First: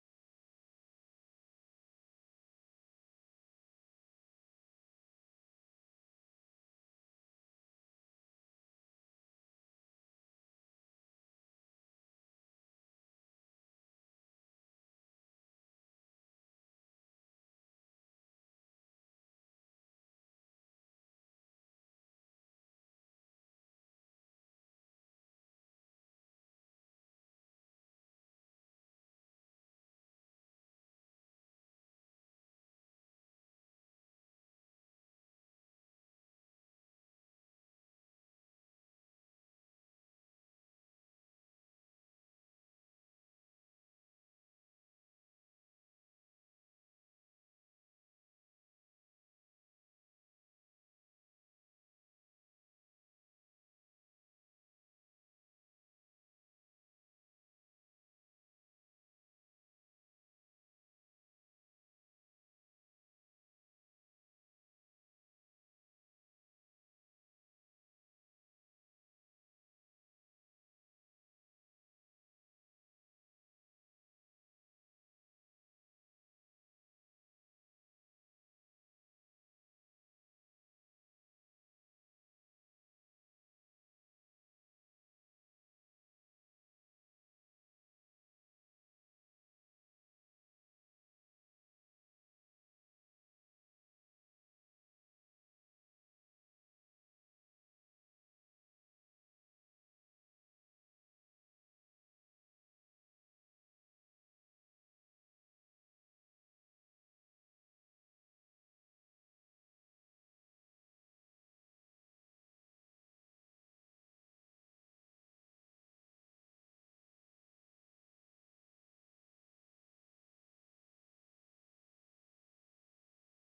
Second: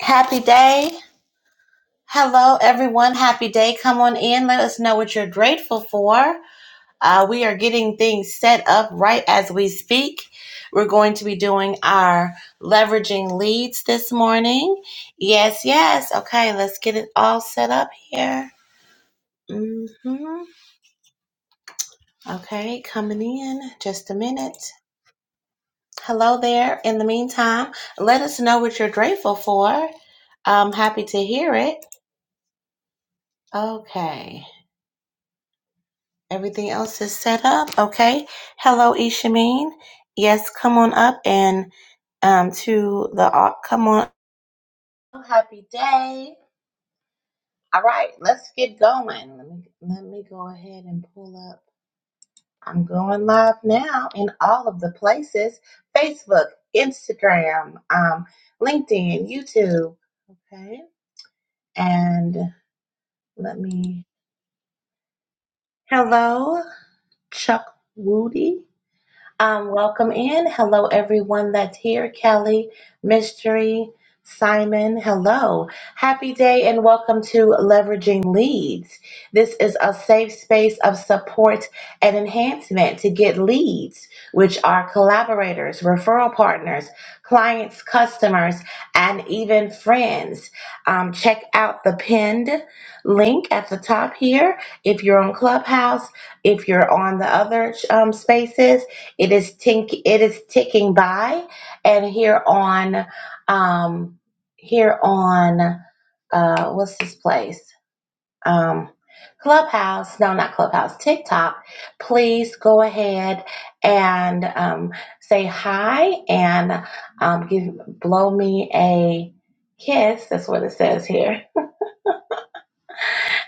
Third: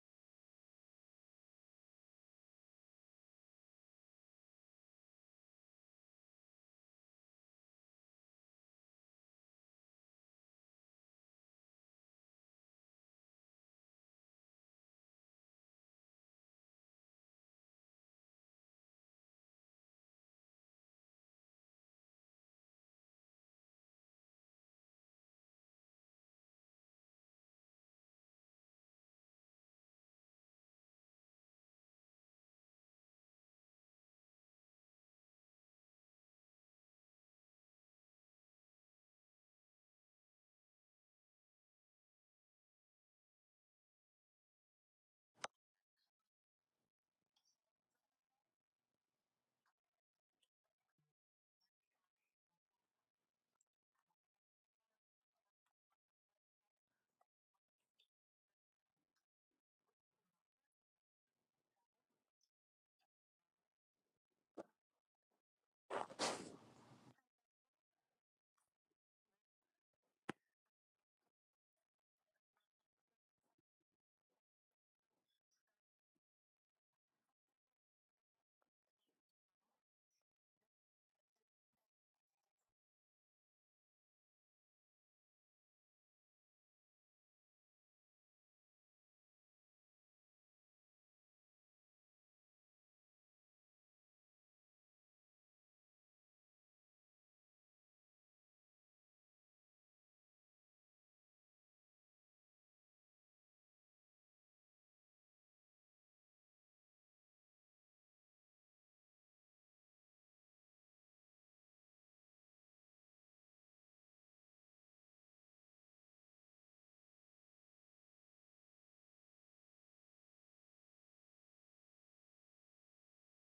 Happy day. Hello, everyone. Happy day. Come on in. Let us know what you're grateful for. Uh, we are getting things set up right as we speak. We're going to be doing our leveraging leads this morning. Yes, yes. Okay, let's get it all set up here. hmm Okay, coming in just a minute. Hello there. In the meantime, let us know what you're grateful for. I'm happy to hear it. Okay. Everything else is set up. Okay. Hello, Ishameen. Yes, come on up and um to the au- come on. Happy day. All right, let's get going. Let me let me go ahead and pull up. I'm going live now in all of the places: Facebook, Instagram, um, LinkedIn, YouTube. Okay, and let me. Hello, Chuck Woody. Um, welcome in. Hello, everyone that's here. Kelly, Mystery, Simon, hello. Happy day and welcome to Leveraging Leads. This is a safe space of support and enhancement to get leads, which are collaborators, referral partners, clients, customers, and even friends. Um, check out the pinned link at the top here if you're on Clubhouse, if you're on the other um, spaces it is tink it is ticking by and here on um here on uh what's this place? Um Clubhouse, no, not Clubhouse, TikTok. Please go ahead and um, say hi and um, give blow me a kiss. That's what it says here.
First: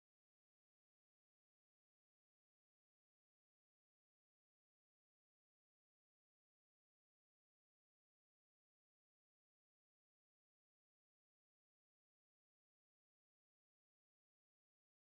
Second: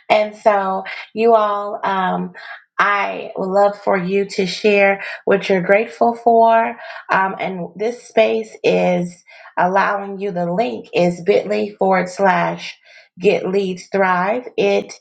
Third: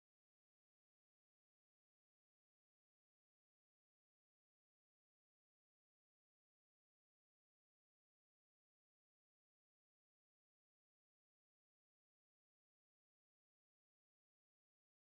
And so, you all, um, I would love for you to share what you're grateful for. Um, and this space is allowing you the link is bit.ly forward slash get leads thrive. It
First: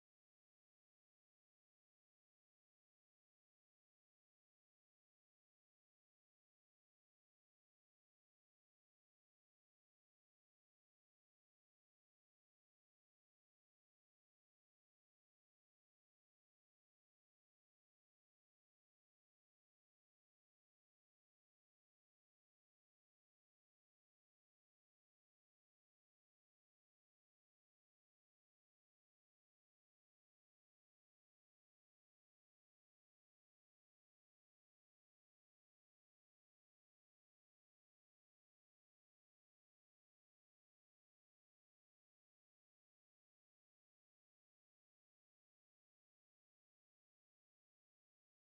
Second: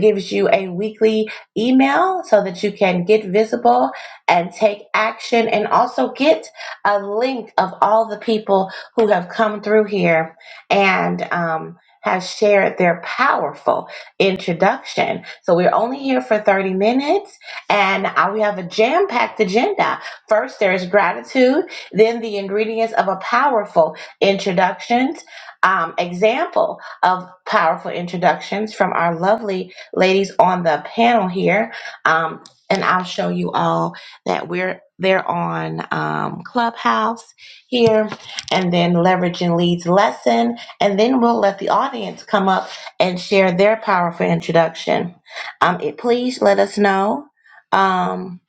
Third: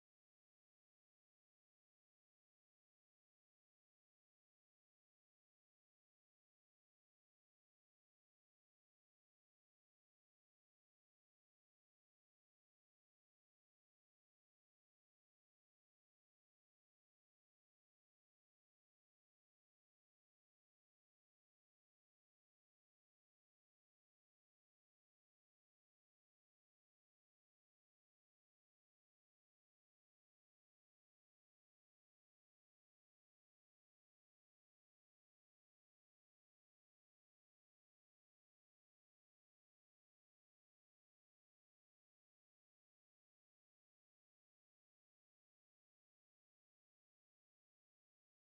gives you a weekly email so that you can get visible and take action and also get a link of all the people who have come through here and um, have shared their powerful introduction. So we're only here for 30 minutes and I, we have a jam packed agenda. First, there is gratitude, then, the ingredients of a powerful introductions. Um, example of powerful introductions from our lovely ladies on the panel here. Um, and I'll show you all that we're they're on um, Clubhouse here, and then leveraging leads lesson, and then we'll let the audience come up and share their powerful introduction. Um, it- please let us know. Um,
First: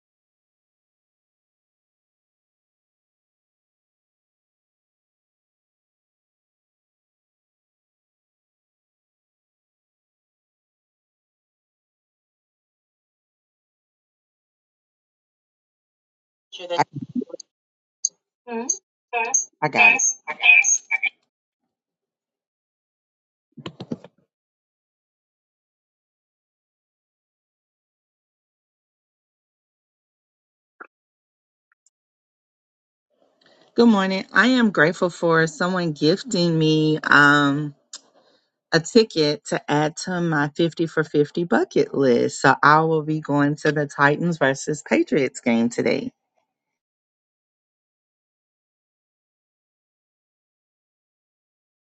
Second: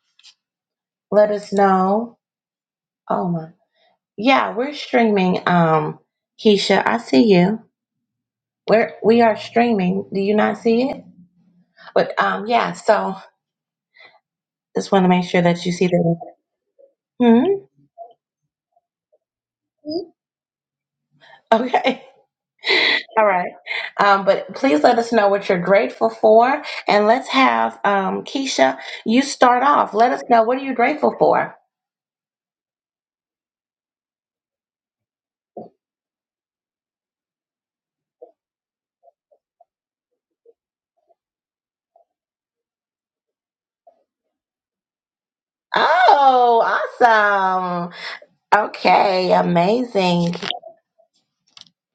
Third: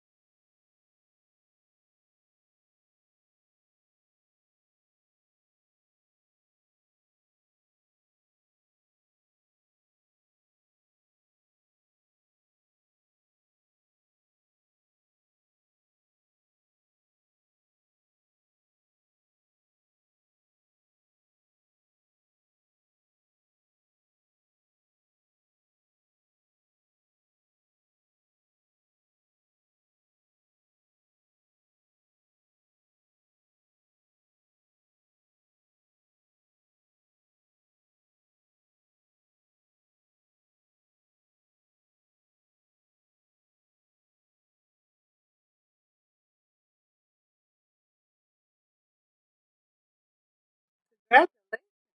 let us know. Oh my, yeah, we're streaming. Um, Keisha, I see you. We're we are streaming. Do you not see it? But um, yeah. So just want to make sure that you see the. Hmm? I got it. Okay. All right. Um, but please let us know what you're grateful for. And let's have um, Keisha, you start off. Let us know what are you grateful for? Good morning. I am grateful for someone gifting me um, a ticket to add to my 50 for 50 bucket list. So I will be going to the Titans versus Patriots game today. Oh, awesome. Okay, amazing.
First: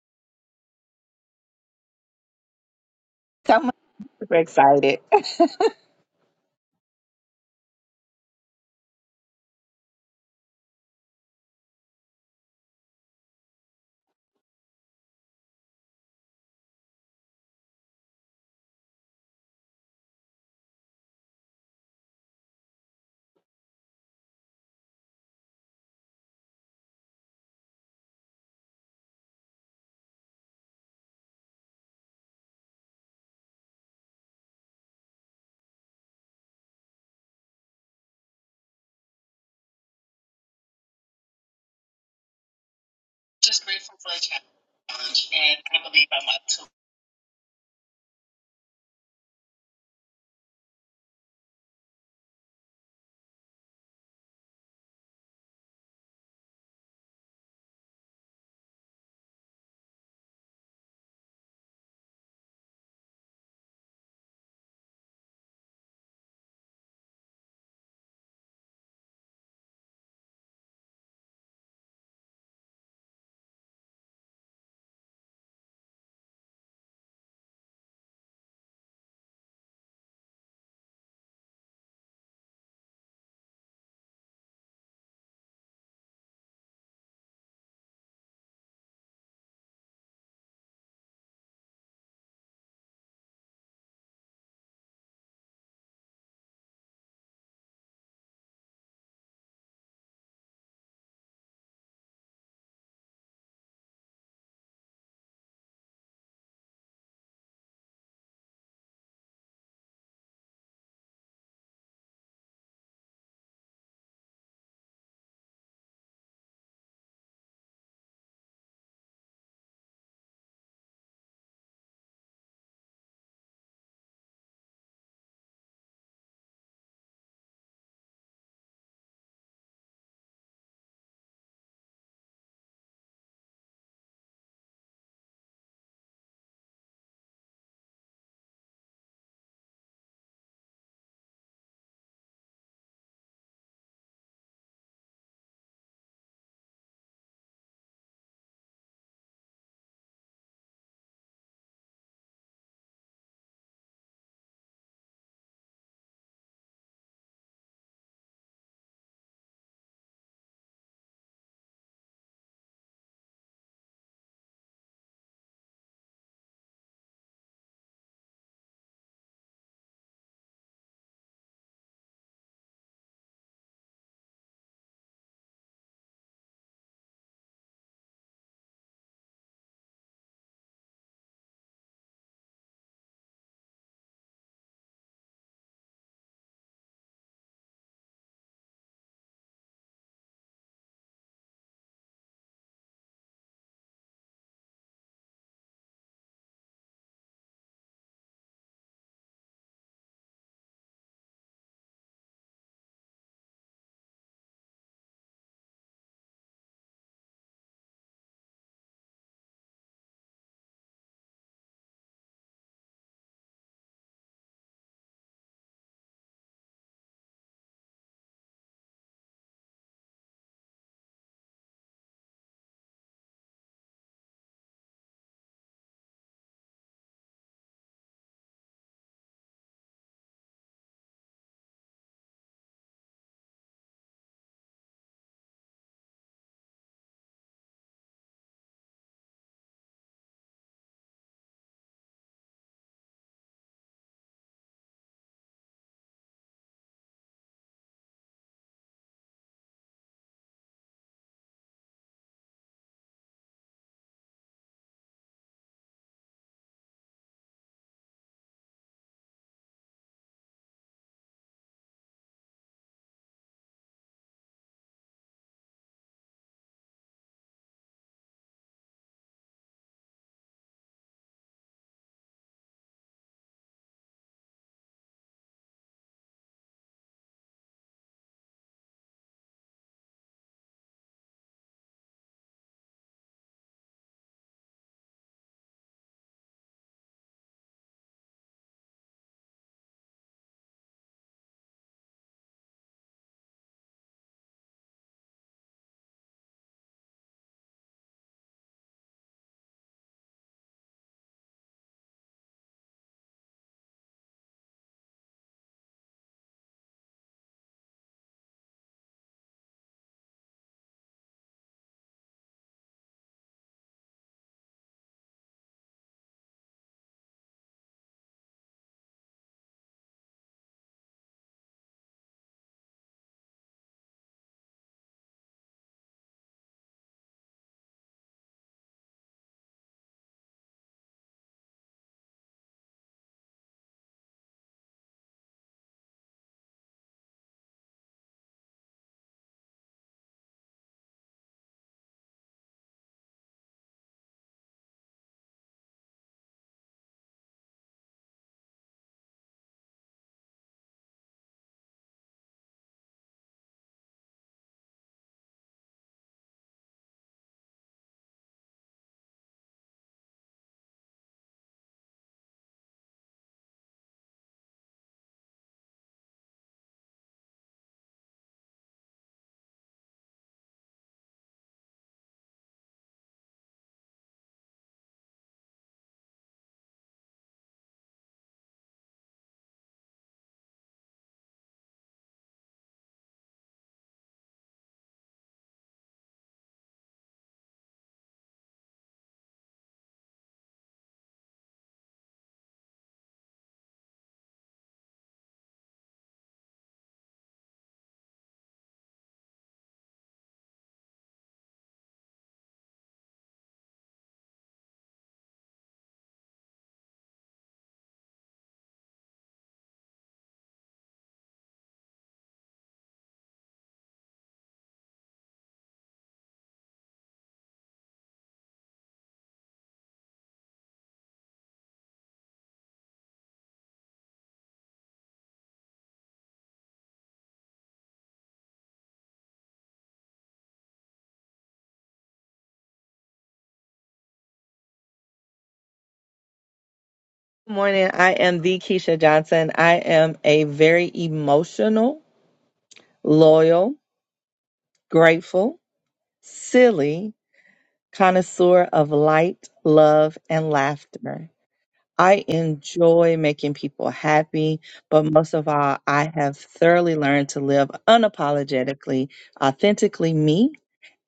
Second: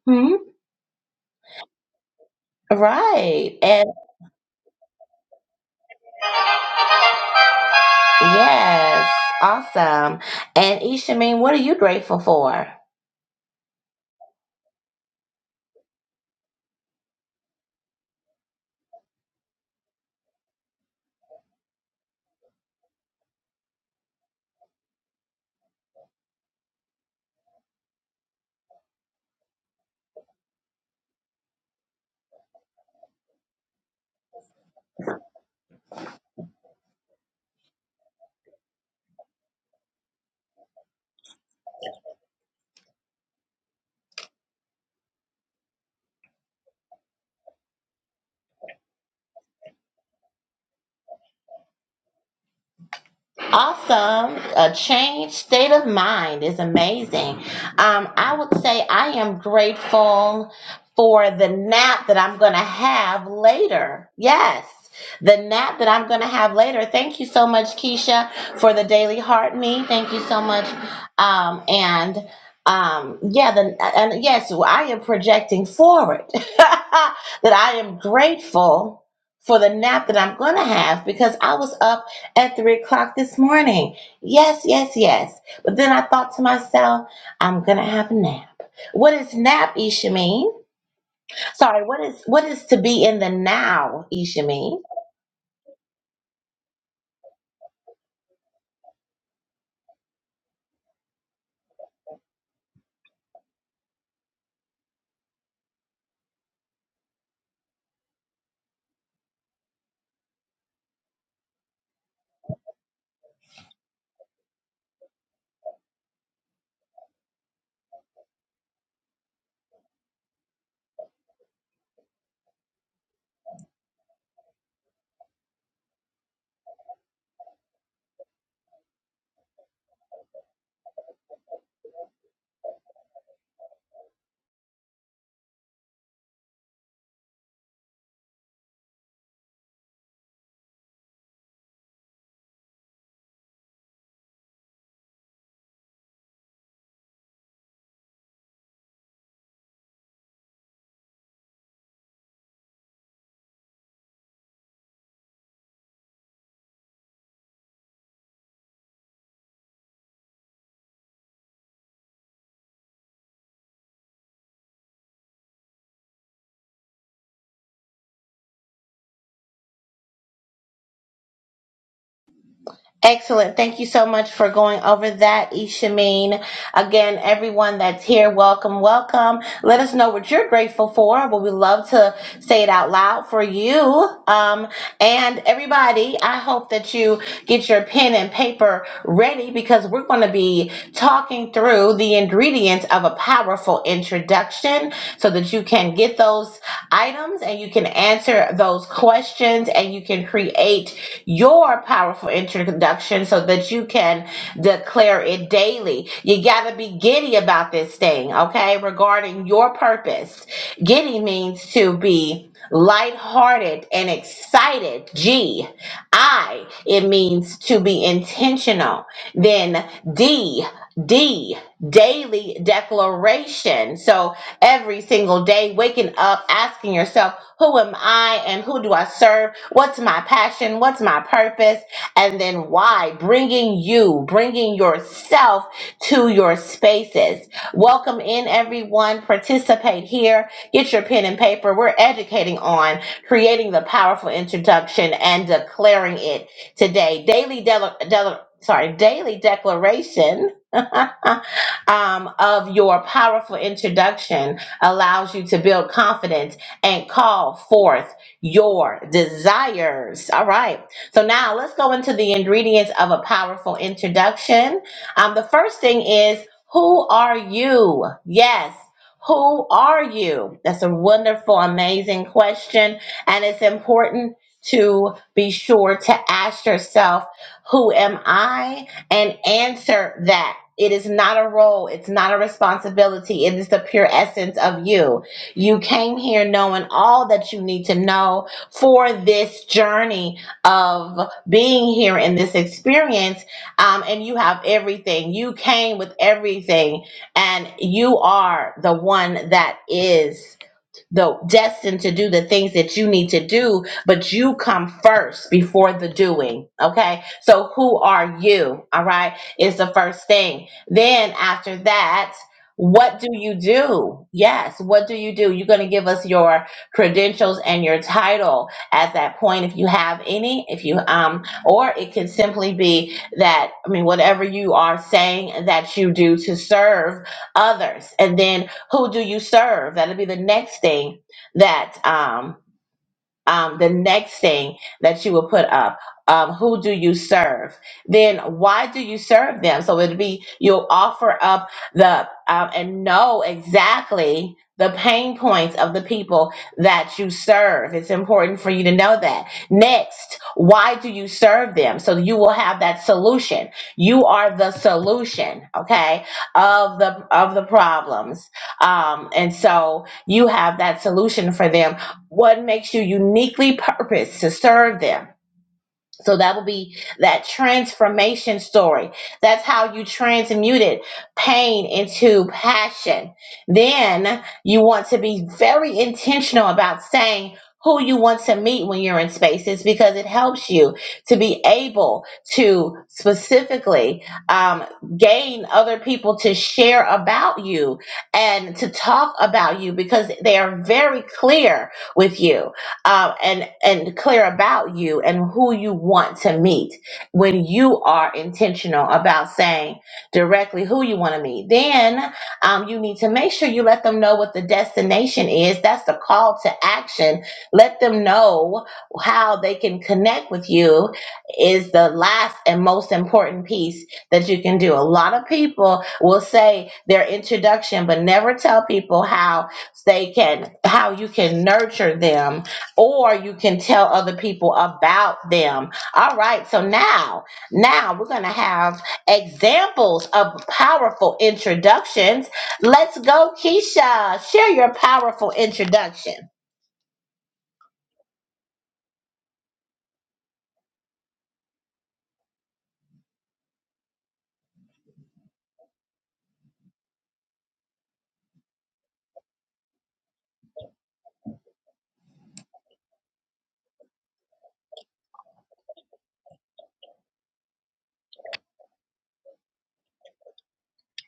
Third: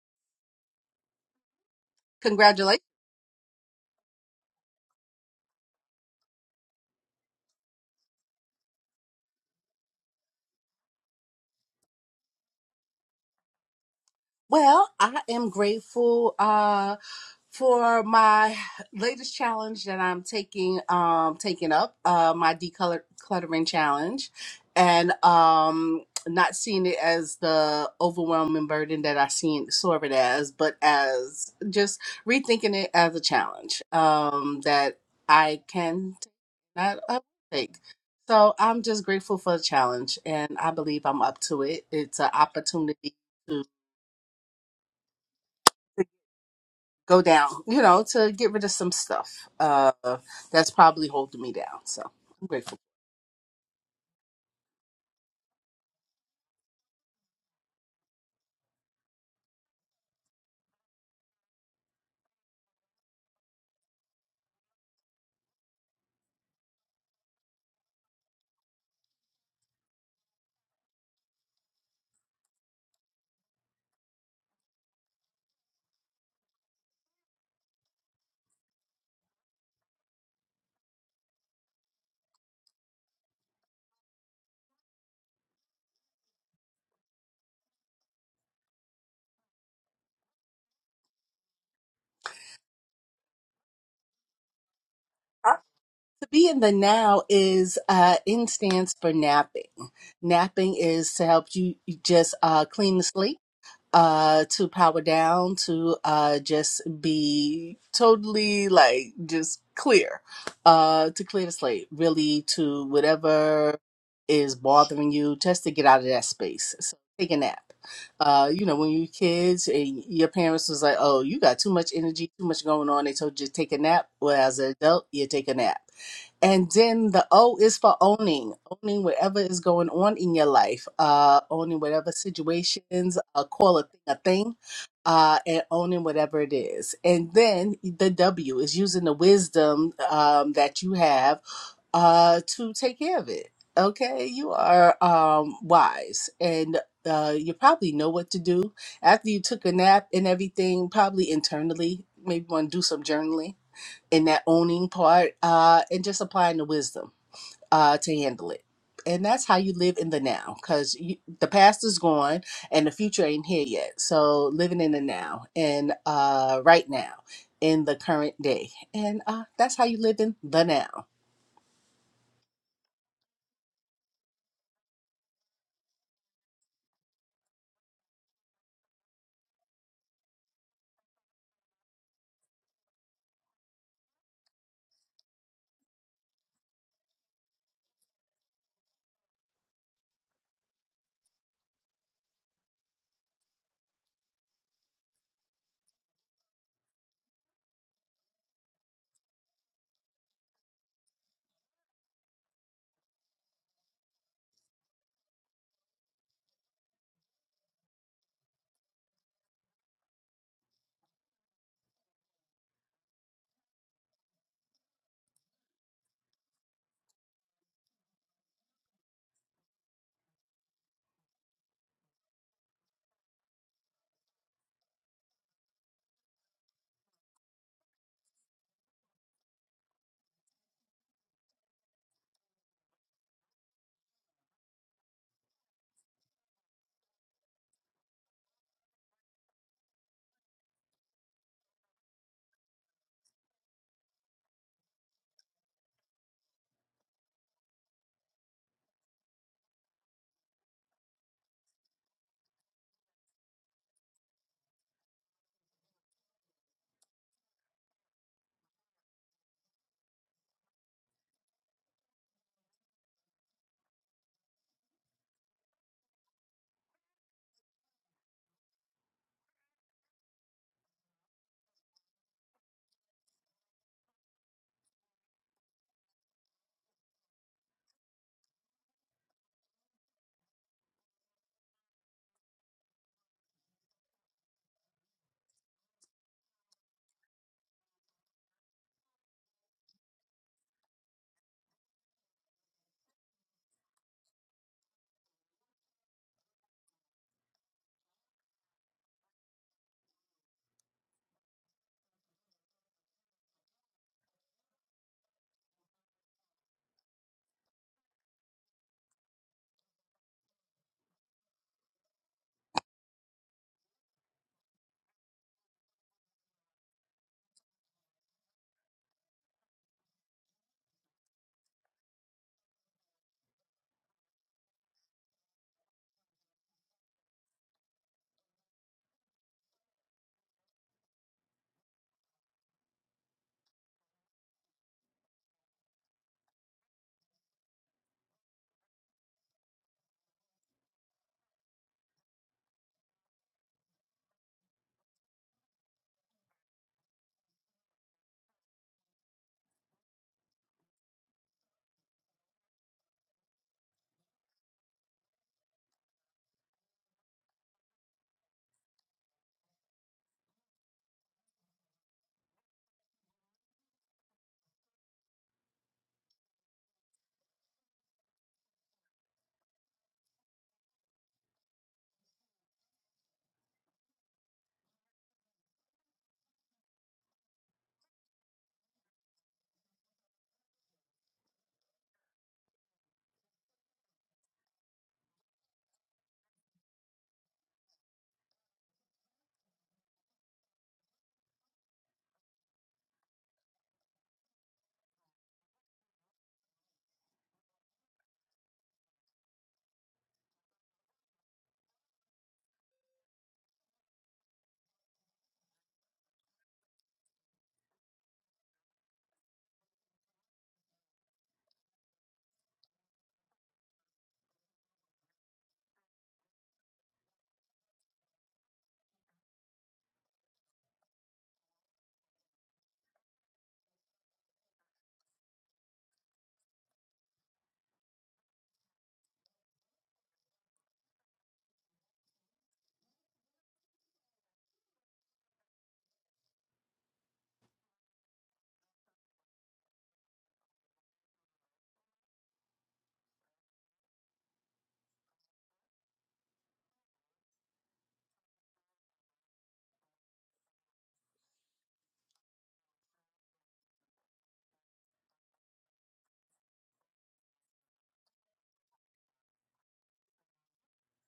Hmm? Congratulations Right. Super excited. Good Yes, awesome. And Ishamin, what are you grateful for? Well, I am grateful uh, for my latest challenge that I'm taking um, taking up uh, my decluttering challenge, and um, not seeing it as the overwhelming burden that I seen saw it as, but as just rethinking it as a challenge um, that I can take, not take. So I'm just grateful for the challenge, and I believe I'm up to it. It's an opportunity to. go down, you know, to get rid of some stuff uh, that's probably holding me down. So I'm grateful. Awesome. A changed state of mind is amazing. Um, I would say I am grateful for the nap that I'm going to have later. Yes. The nap that I'm going to have later. Thank you so much, Keisha, for the daily heart me. Thank you so much. Um, and um, yeah, the, and yes, I am projecting forward that I am grateful for the nap that I'm going to have because I was up at three o'clock this morning. Yes, yes, yes. But then I thought to myself, I'm gonna have a nap. What is nap, Ishameen? Sorry, what is what is to be in the now, Ishameen? Uh, To be in the now is uh, in stands for napping. Napping is to help you you just uh, clean the slate uh to power down to uh just be totally like just clear uh to clear the slate really to whatever is bothering you just to get out of that space so take a nap uh you know when you were kids and your parents was like oh you got too much energy too much going on they told you to take a nap well as an adult you take a nap and then the O is for owning owning whatever is going on in your life, uh, owning whatever situations, uh, call a thing a thing, uh, and owning whatever it is. And then the W is using the wisdom um, that you have uh, to take care of it. Okay, you are um, wise and uh, you probably know what to do after you took a nap and everything, probably internally. Maybe want to do some journaling in that owning part uh, and just applying the wisdom uh, to handle it. And that's how you live in the now because the past is gone and the future ain't here yet. So living in the now and uh, right now in the current day. And uh, that's how you live in the now. Excellent. Thank you so much for going over that, Ishameen. Again, everyone that's here, welcome, welcome. Let us know what you're grateful for. We would love to say it out loud for you. Um, and everybody, I hope that you get your pen and paper ready because we're going to be talking through the ingredients of a powerful introduction so that you can get those items and you can answer those questions and you can create your powerful introduction so that you can declare it daily. You got to be giddy about this thing, okay? Regarding your purpose. Giddy means to be lighthearted and excited. G. I. It means to be intentional. Then D. D. Daily declaration. So, every single day, waking up, asking yourself, who am I and who do I serve? What's my passion? What's my purpose? And then why? Bringing you, bringing yourself to your spaces. Welcome in everyone. Participate here. Get your pen and paper. We're educating on creating the powerful introduction and declaring it today. Daily, del- del- sorry, daily declaration. um, of your powerful introduction allows you to build confidence and call forth your desires. All right. So now let's go into the ingredients of a powerful introduction. Um, the first thing is who are you? Yes. Who are you? That's a wonderful, amazing question. And it's important to be sure to ask yourself, who am I? and answer that. It is not a role. It's not a responsibility. It is the pure essence of you. You came here knowing all that you need to know for this journey of being here in this experience. Um, and you have everything. You came with everything, and you are the one that is though destined to do the things that you need to do, but you come first before the doing. Okay. So who are you? All right. Is the first thing. Then after that, what do you do? Yes. What do you do? You're going to give us your credentials and your title at that point. If you have any, if you, um, or it can simply be that, I mean, whatever you are saying that you do to serve others. And then who do you serve? That'll be the next thing that um, um, the next thing that you will put up um, who do you serve then why do you serve them so it'd be you'll offer up the um, and know exactly the pain points of the people that you serve it's important for you to know that next why do you serve them so you will have that solution you are the solution okay of the of the problems um, and so you have that solution for them what makes you uniquely purposed to serve them so that will be that transformation story that's how you transmuted pain into passion then you want to be very intentional about saying who you want to meet when you're in spaces because it helps you to be able to specifically um, gain other people to share about you and to talk about you because they are very clear with you um, and and clear about you and who you want to meet when you are intentional about saying directly who you want to meet then um, you need to make sure you let them know what the destination is that's the call to action let them know how they can connect with you is the last and most important piece that you can do a lot of people will say their introduction but never tell people how they can how you can nurture them or you can tell other people about them. All right, so now, now we're going to have examples of powerful introductions. Let's go, Keisha. Share your powerful introduction. morning. I am the Keisha Johnson. I am a very emotional, loyal, grateful, silly connoisseur of light, love, and laughter. I enjoy making people happy, but most of all, I have thoroughly learned to live unapologetically, authentically me.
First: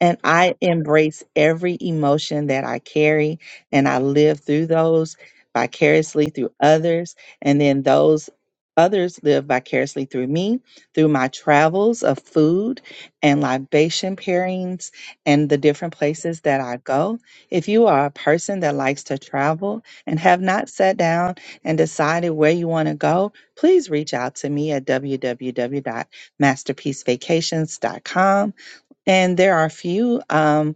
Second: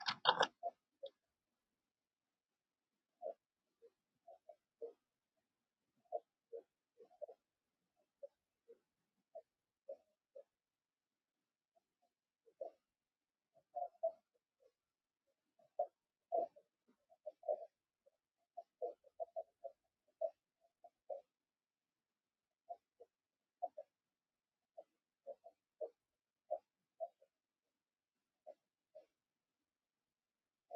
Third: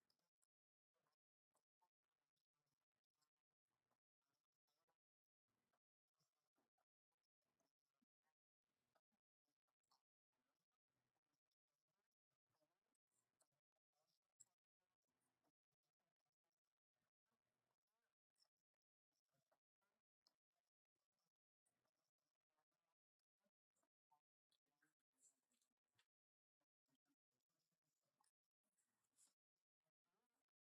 And I embrace every emotion that I carry, and I live through those vicariously through others. And then those others live vicariously through me, through my travels of food and libation pairings and the different places that I go. If you are a person that likes to travel, and have not sat down and decided where you want to go, please reach out to me at www.masterpiecevacations.com. And there are a few. um,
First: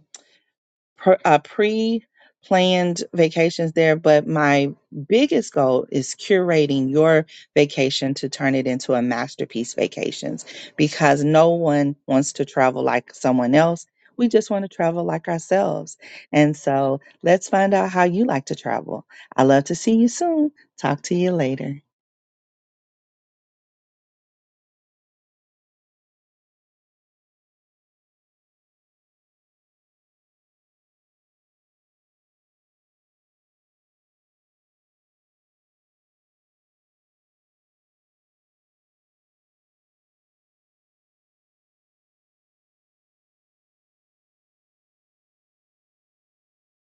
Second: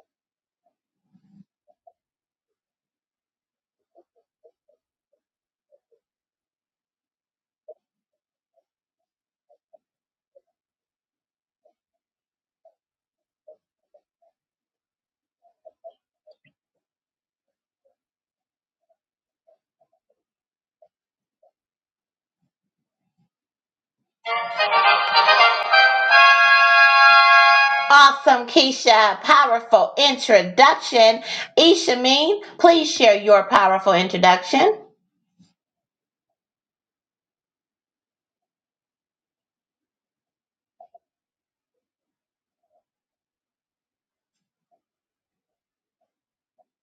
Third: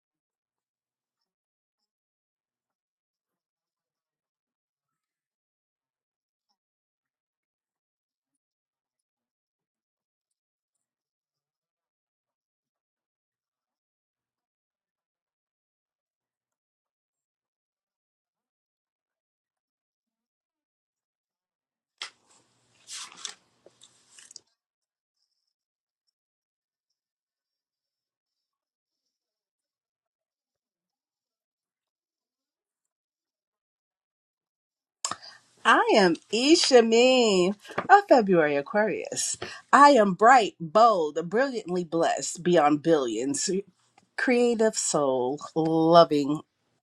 per, uh, pre-planned vacations there but my biggest goal is curating your vacation to turn it into a masterpiece vacations because no one wants to travel like someone else we just want to travel like ourselves and so let's find out how you like to travel i love to see you soon talk to you later Awesome, Keisha. Powerful introduction. Ishameen, please share your powerful introduction. I am Isha Mean, a February Aquarius. I am bright, bold, brilliantly blessed beyond billions, creative soul, loving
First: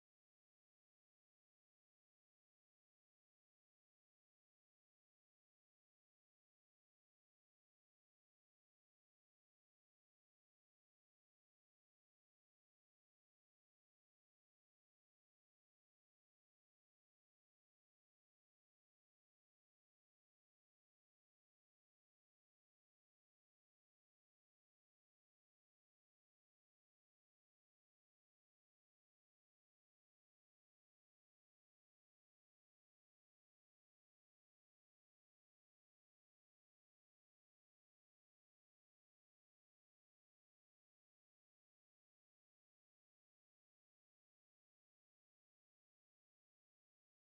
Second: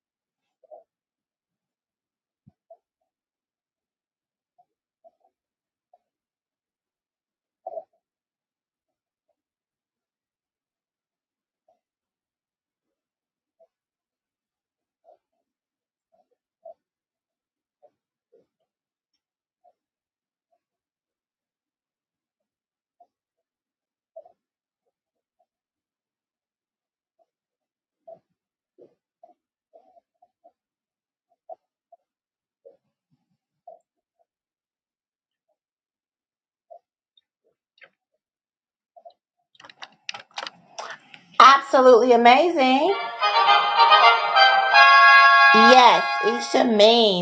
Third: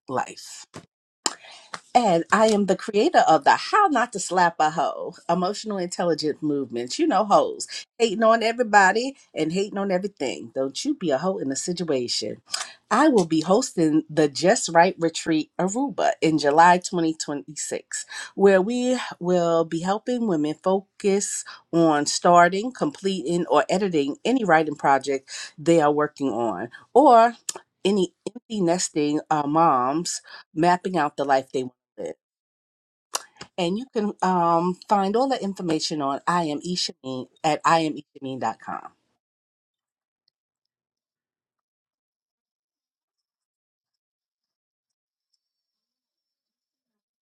life. And I am the creator of the How Not to Slap a Hoe Emotional Intelligence Movement. You know, hoes hating on everybody and hating on everything. Don't you be a hoe in a situation. I will be hosting the Just Right Retreat Aruba in July 2026, where we will be helping women focus on starting, completing, or editing any writing project they are working on or any empty nesting uh, moms mapping out the life they want it. And you can um, find all that information on I am Ishameen at iameishameen.com. Absolutely amazing. Yes, Isha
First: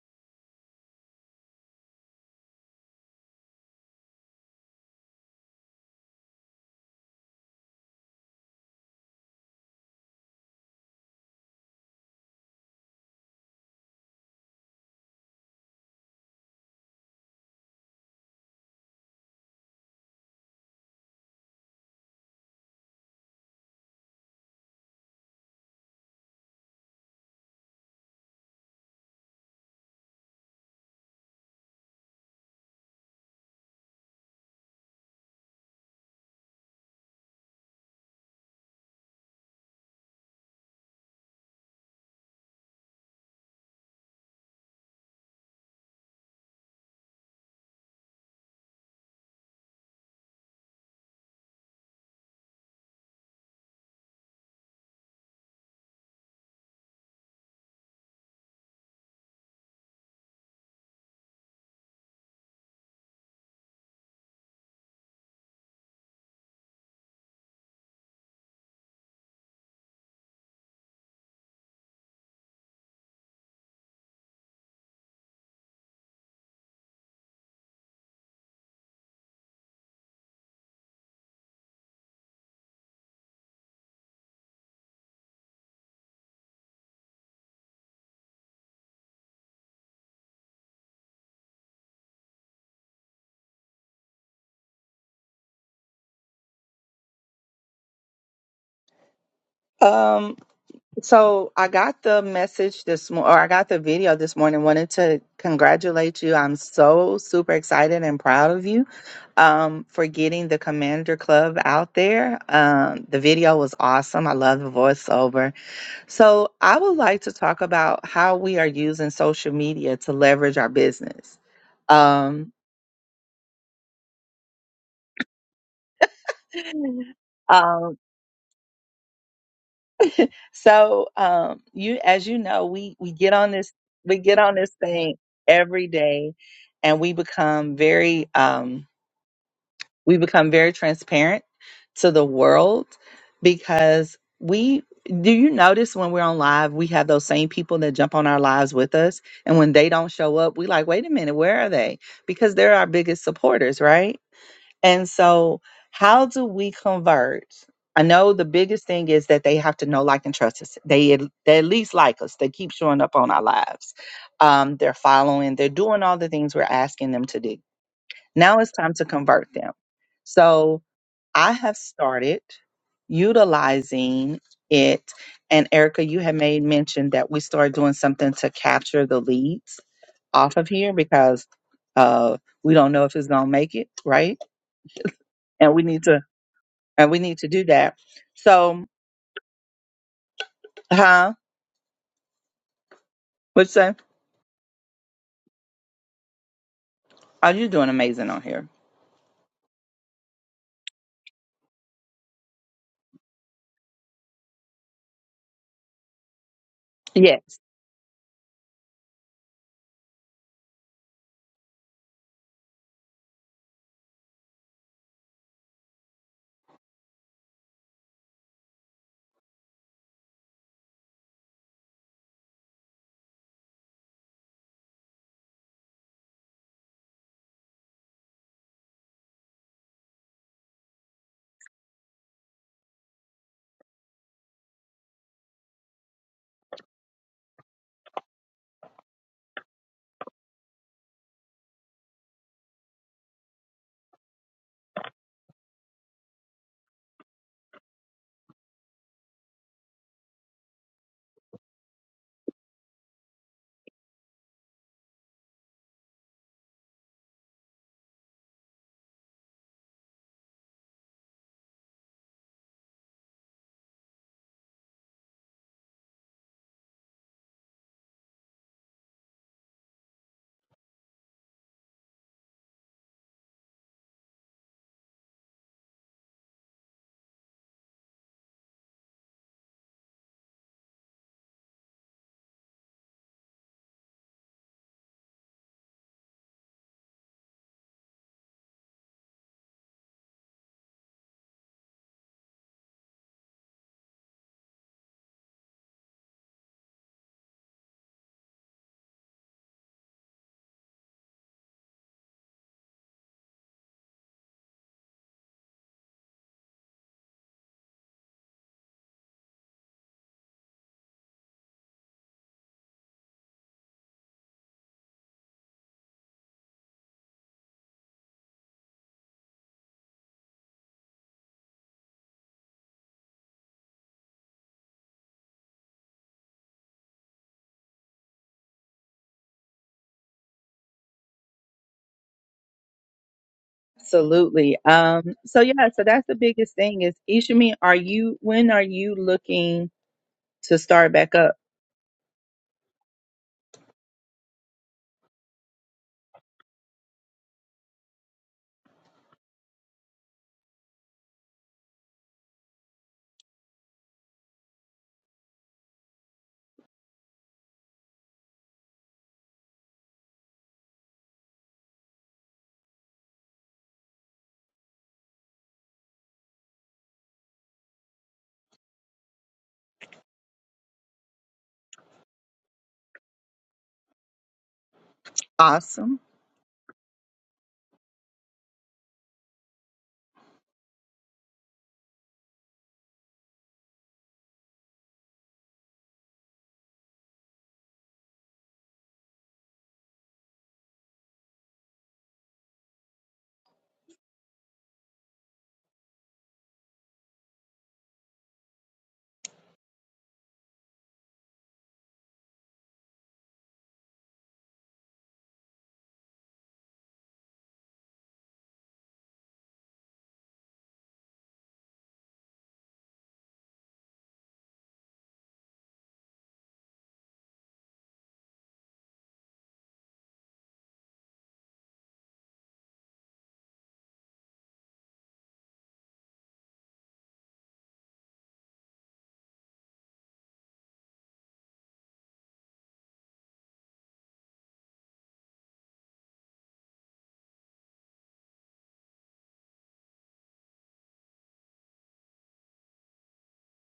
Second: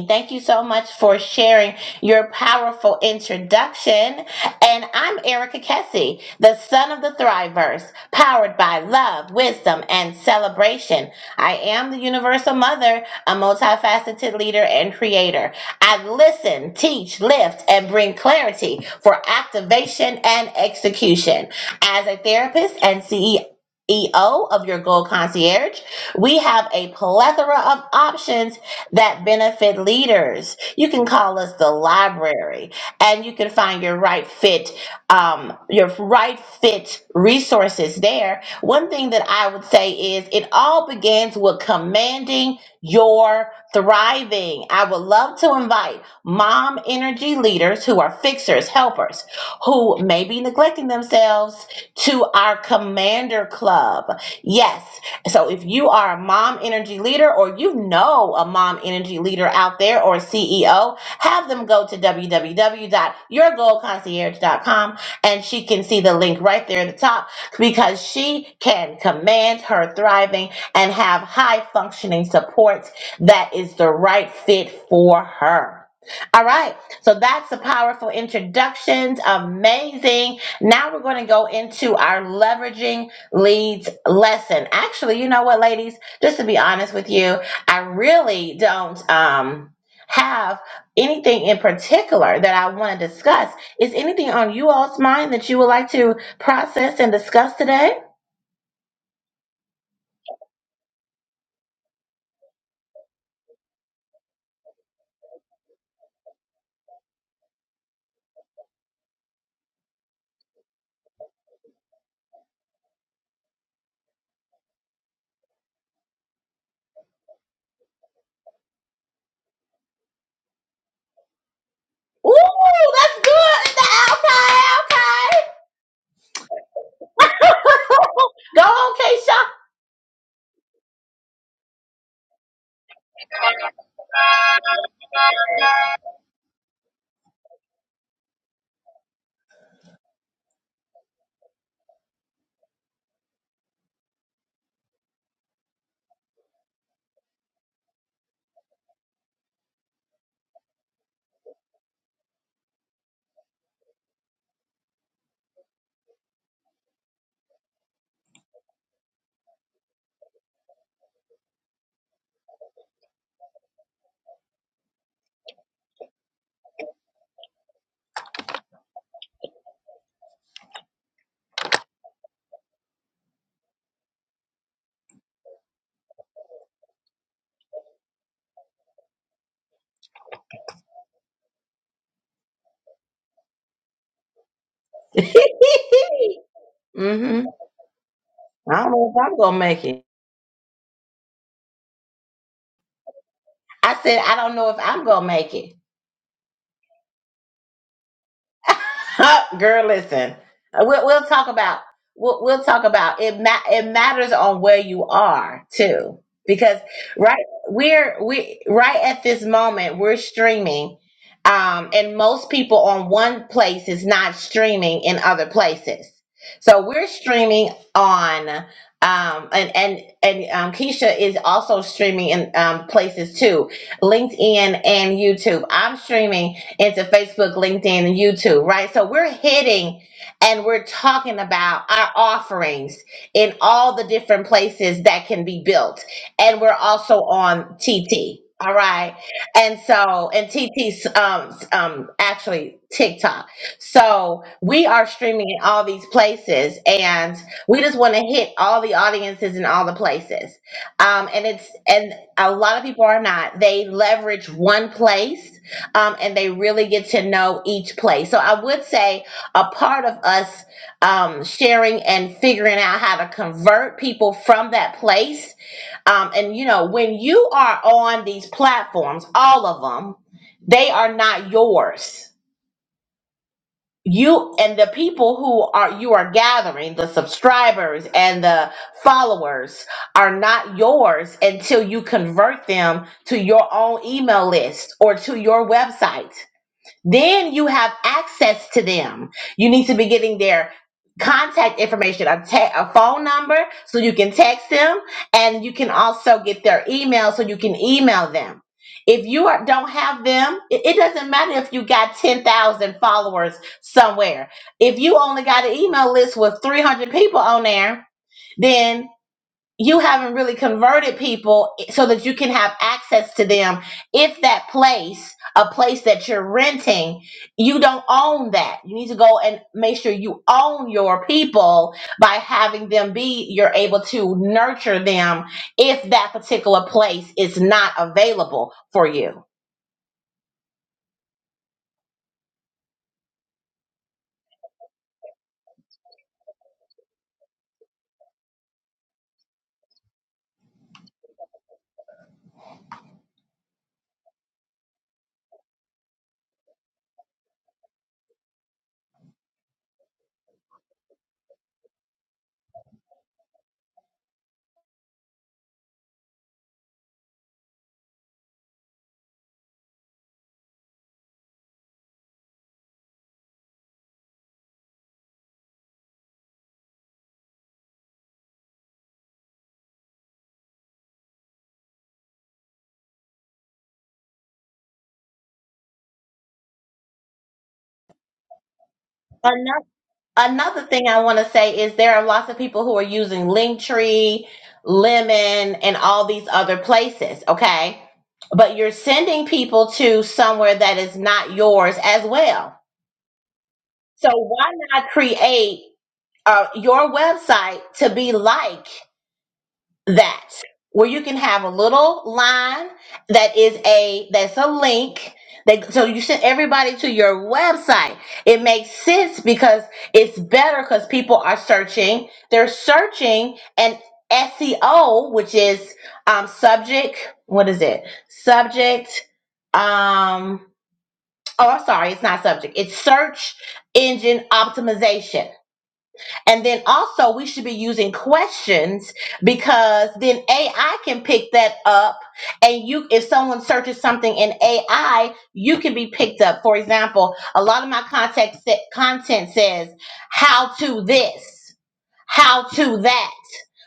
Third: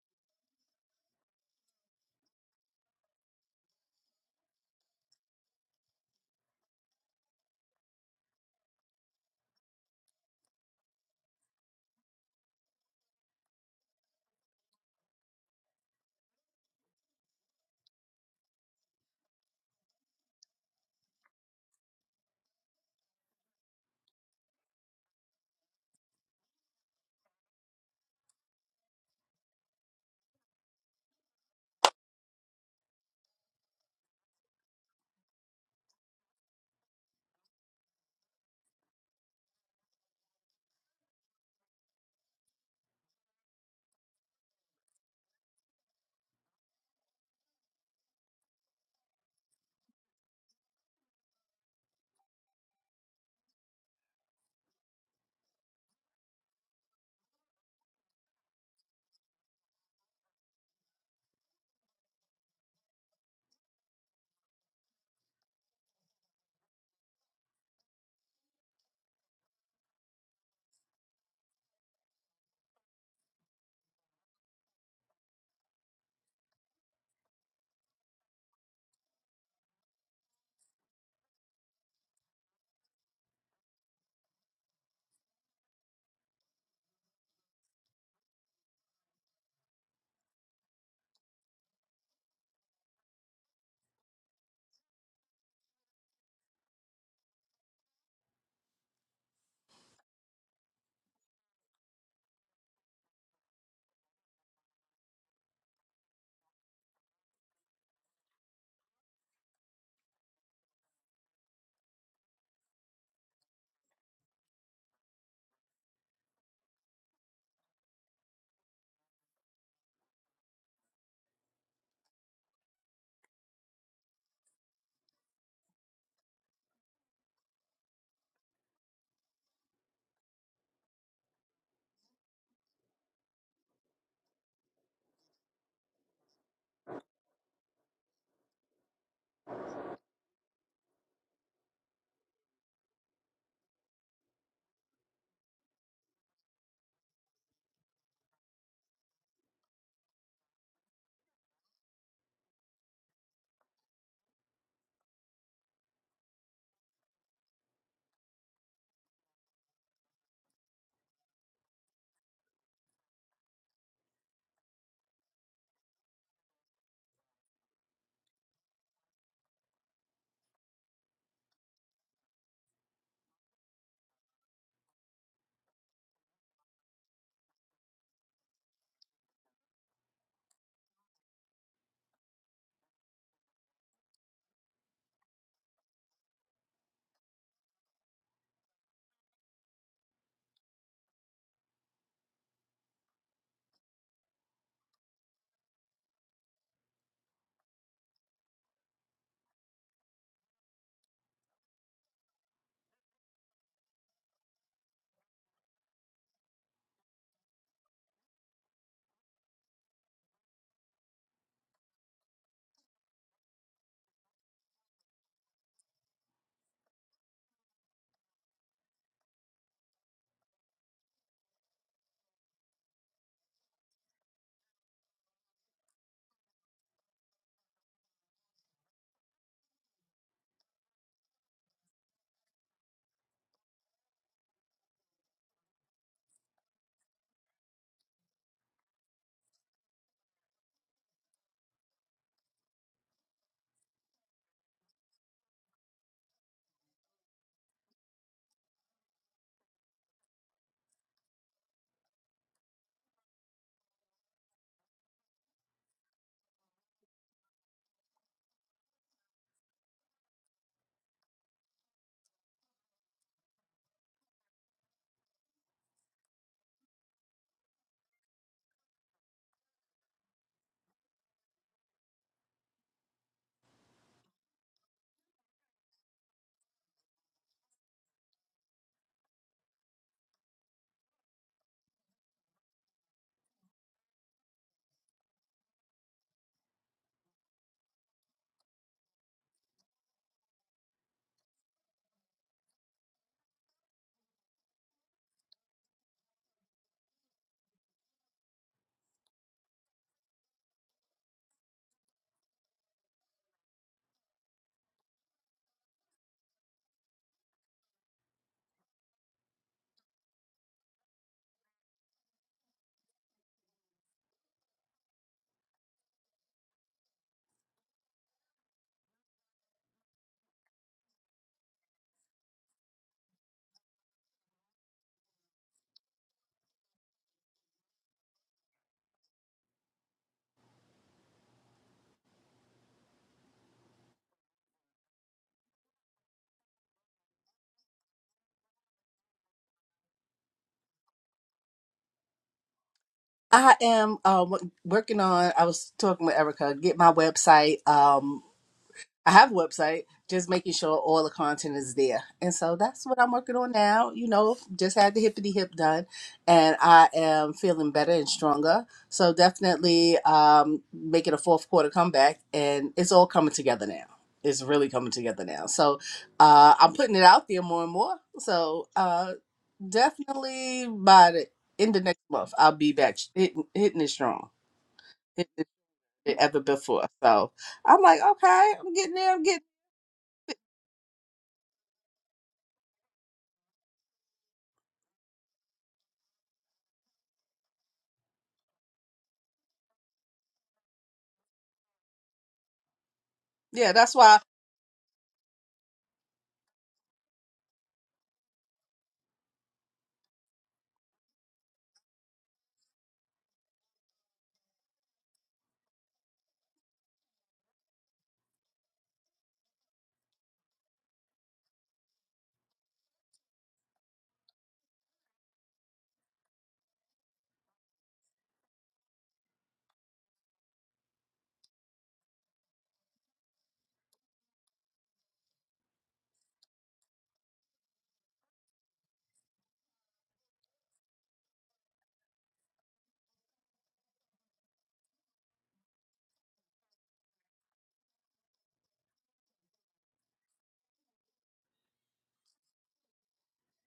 Thank you so much for sharing your powerful introduction. And I'm Erica Kessie, the son of the Thrivers, powered by love, wisdom, and celebration. I am the universal mother, a multifaceted leader and creator. I listen, teach, lift, and bring clarity for activation and execution. As a therapist and CEO of your Goal Concierge, we have a plethora of options that benefit leaders. You can call us the library, and you can find your right fit, um, your right fit resources there. One thing that I would say is it all begins with commanding your thriving. I would love to invite mom energy leaders who are fixers, helpers, who may be neglecting themselves to our commander club. Yes. So if you are a mom energy leader or you know a mom energy leader out there or a CEO, have them go to w w w dot your goal concierge dot com and she can see the link right there at the top because she can command her thriving and have high functioning support that is the right fit for her. All right, so that's the powerful introductions. Amazing. Now we're going to go into our leveraging leads lesson. Actually, you know what, ladies? Just to be honest with you, I really don't um have anything in particular that I want to discuss. Is anything on you all's mind that you would like to process and discuss today? Um So I got the message this morning, or I got the video this morning. Wanted to congratulate you. I'm so super excited and proud of you um, for getting the Commander Club out there. Um, the video was awesome. I love the voiceover. So I would like to talk about how we are using social media to leverage our business. Um, Ooh, that's good. Okay, okay. um, Go on, Keisha. So um you as you know, we we get on this we get on this thing every day and we become very um we become very transparent to the world because we do you notice when we're on live we have those same people that jump on our lives with us and when they don't show up we like wait a minute where are they because they're our biggest supporters right and so, how do we convert? I know the biggest thing is that they have to know, like, and trust us. They at- they at least like us. They keep showing up on our lives. Um, they're following. They're doing all the things we're asking them to do. Now it's time to convert them. So I have started utilizing it. And Erica, you had made mention that we started doing something to capture the leads off of here because uh, we don't know if it's gonna make it right, and we need to and we need mm-hmm. to do that. I So, don't know if I'm gonna make it. huh? What's I that? said I don't know if I'm gonna make it. Are you doing amazing on here? Girl, listen. Uh, We'll, we'll talk about we'll, we'll talk about it. Ma- it matters on where you are too, because Yes, right we're we right at this moment we're streaming, um, and most people on one place is not streaming in other places. So we're streaming on um and and and um, Keisha is also streaming in um, places too, LinkedIn and YouTube. I'm streaming into Facebook, LinkedIn, and YouTube, right? So we're hitting and we're talking about our offerings in all the different places that can be built. And we're also on TT. All right. And so, and TT's um, um, actually TikTok. So we are streaming in all these places and we just want to hit all the audiences in all the places. Um, and it's, and a lot of people are not. They leverage one place um, and they really get to know each place. So I would say a part of us um, sharing and figuring out how to convert people from that place. Um, and you know, when you are on these platforms, all of them, they are not yours. You and the people who are you are gathering, the subscribers and the followers are not yours until you convert them to your own email list or to your website then you have access to them. You need to be getting their contact information, a, te- a phone number, so you can text them, and you can also get their email so you can email them. If you are, don't have them, it, it doesn't matter if you got 10,000 followers somewhere. If you only got an email list with 300 people on there, then you haven't really converted people so that you can have access to them if that place a place that you're renting you don't own that you need to go and make sure you own your people by having them be you're able to nurture them if that particular place is not available for you absolutely. Um, so yeah, so that's the biggest thing is Ishimi, are you when are you looking to start back up? I am uh, w- working on. I was talking with Erica. Get my website. Um, I have a website. Just making sure all the content is there, and so that's what I'm working on now. You know, just had the hippity hip done, and I am feeling better and stronger. So definitely um, making a fourth quarter comeback, and it's all coming together now. It's really coming together now. So uh, I'm putting it out there more and more. So Uh, Definitely by the end of next month, I'll be back sh- hitting, hitting it strong, hitting it Awesome. than ever before. So I'm like, okay, I'm getting there. I'm getting. Another thing I want to say is there are lots of people who are using Linktree, Lemon, and all these other places, okay? But you're sending people to somewhere that is not yours as well. Yeah, that's So why. why not create uh, your website to be like that where you can have a little line that is a that's a link that so you send everybody to your website it makes sense because it's better because people are searching they're searching and seo which is um subject what is it subject um oh i'm sorry it's not subject it's search engine optimization and then also we should be using questions because then AI can pick that up and you if someone searches something in AI, you can be picked up. For example, a lot of my contact sa- content says how to this how to that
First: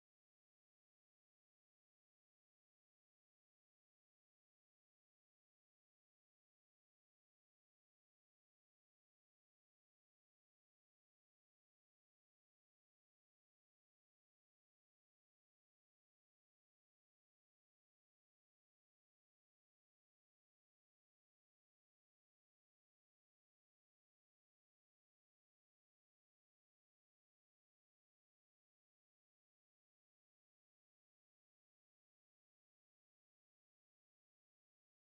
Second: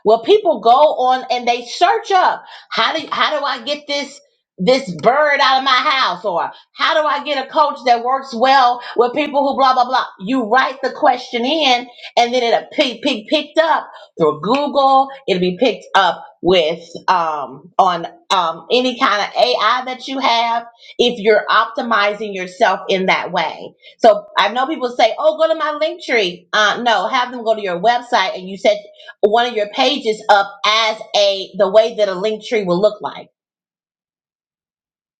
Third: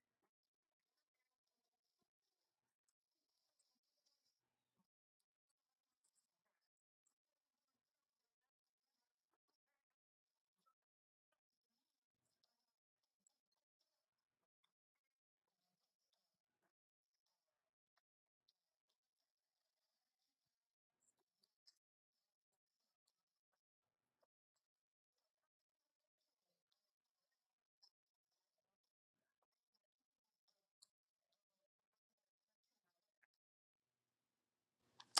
well people go on and they search up how do how do i get this this bird out of my house or how do i get a coach that works well with people who blah blah blah you write the question in and then it'll pick, pick, picked up through google it'll be picked up with um on um any kind of ai that you have if you're optimizing yourself in that way so I know people say, "Oh, go to my link tree." Uh, no, have them go to your website and you set one of your pages up as a the way that a link tree will look like.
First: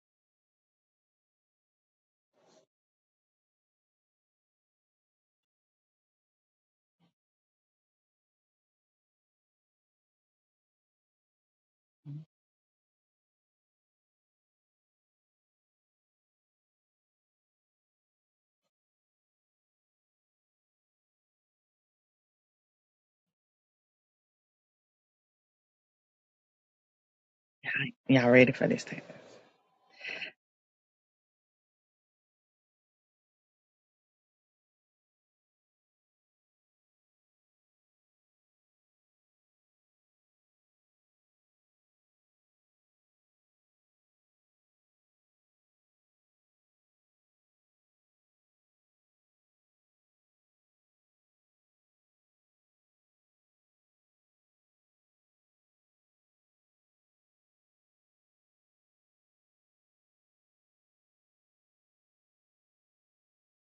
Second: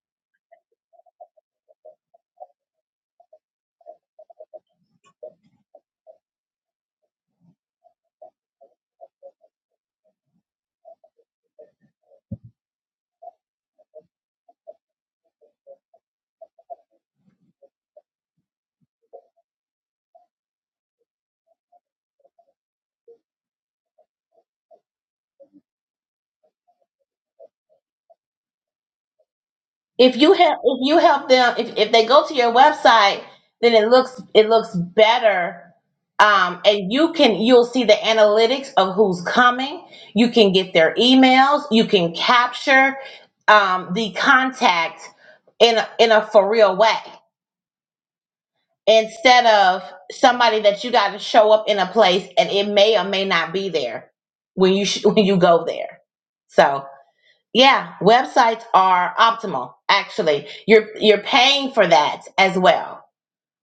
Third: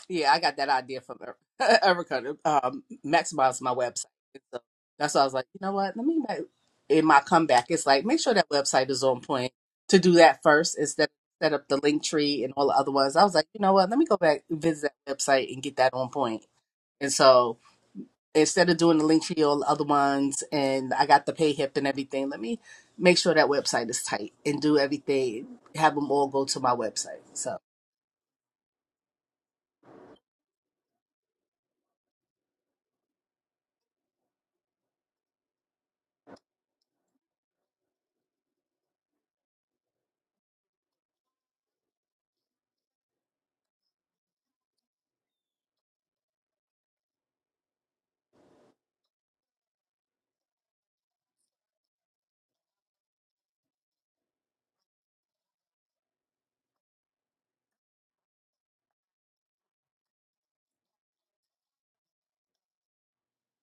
Yeah, I got that idea from Er- Erica to um, maximize my website. So that's why I was like, you know what? Let me make in my comeback. It's like make sure that website is on point. To do that first instead of set up the link tree and all the other ones. I was like, you know what? Let me go back and visit that website and get that on point. And so. instead of doing the link tree all the other ones and I got the pay hip and everything, let me make sure that website is tight and do everything, have them all go to my website. So, Y'all ready for this? thing? If you help, if you help them, if, if they go to your website, then it looks it looks better. Um, and you can you'll see the analytics of who's coming. You can get their emails. You can capture um, the contact in a, in a for real way. instead of somebody that you got to show up in a place and it may or may not be there when you sh- when you go there. So yeah, websites are optimal. Actually, you're you're paying for that as well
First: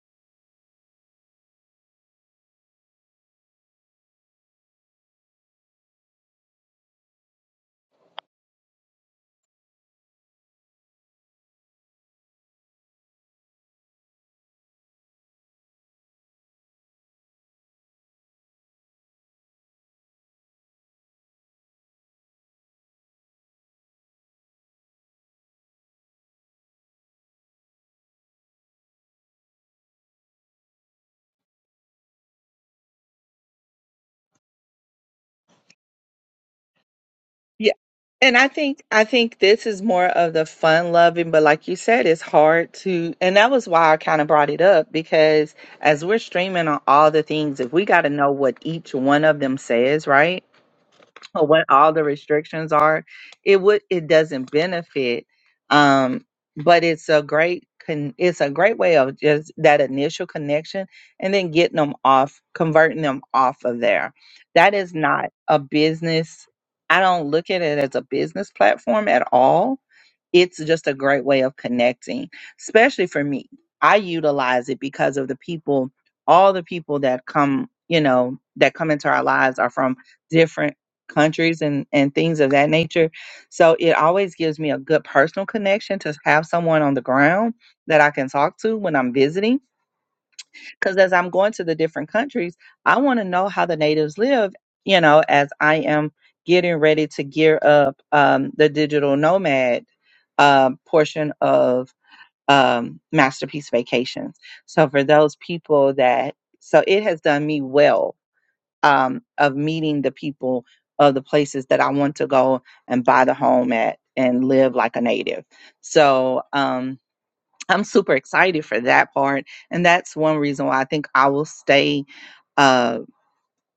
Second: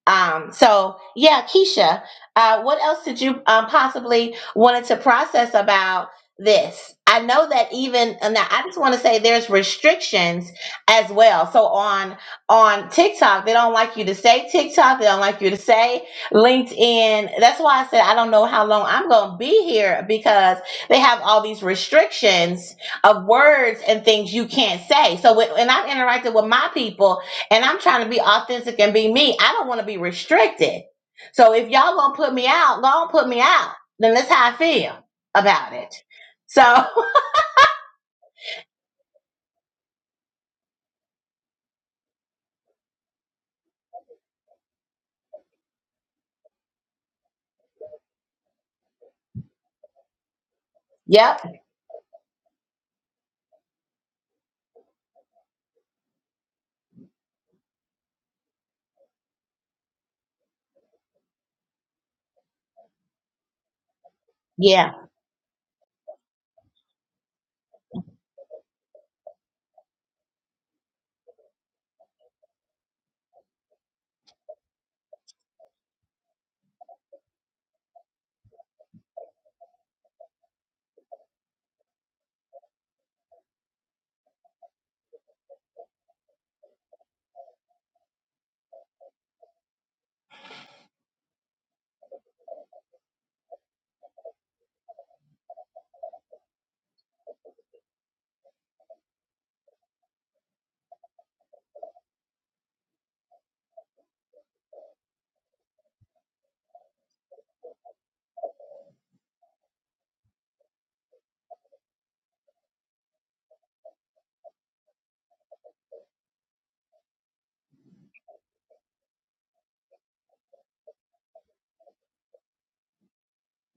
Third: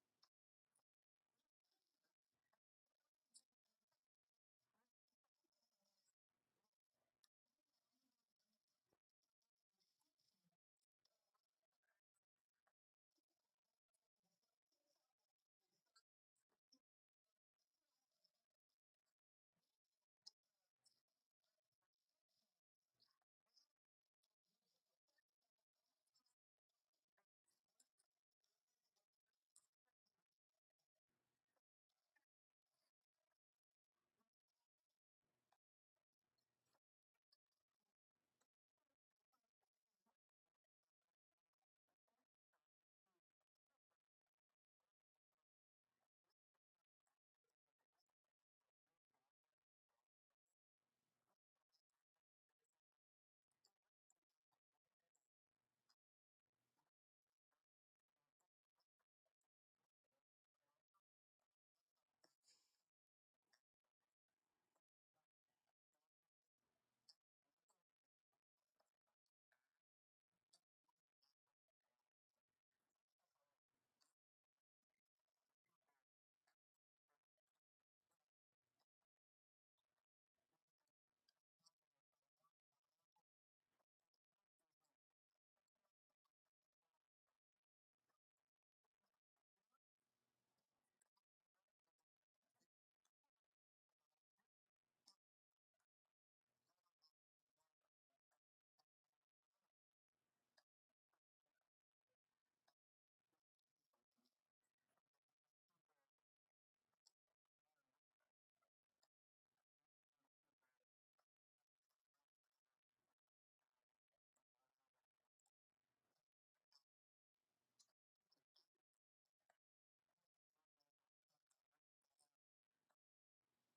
um, so yeah, Keisha, uh, what else did you um, possibly wanted to process about this? I know that even and now, I just want to say there's restrictions as well. So on on TikTok, they don't like you to say TikTok. They don't like you to say LinkedIn. That's why I said I don't know how long I'm going to be here because they have all these restrictions of words and things you can't say. So when, when I've interacted with my people, and I'm trying to be authentic and be me. I don't want to be restricted. So if y'all gonna put me out, go on put me out. Then that's how I feel about it. So, Yeah. And I think I think this is more of the fun loving, but like you said, it's hard to and that was why I kind of brought it up because as we're streaming on all the things, if we got to know what each one of them says, right? yep, or what all the restrictions are it would it doesn't benefit um but it's a great con- it's a great way of just that initial connection and then getting them off converting them off of there that yeah, is not a business i don't look at it as a business platform at all it's just a great way of connecting, especially for me. I utilize it because of the people, all the people that come, you know, that come into our lives are from different countries and and things of that nature. So it always gives me a good personal connection to have someone on the ground that I can talk to when I'm visiting because as I'm going to the different countries, I want to know how the natives live, you know, as I am getting ready to gear up um, the digital nomad um, portion of um, Masterpiece Vacations. So for those people that, so it has done me well um, of meeting the people of the places that I want to go and buy the home at and live like a native. So, um, I'm super excited for that part. And that's one reason why I think I will stay uh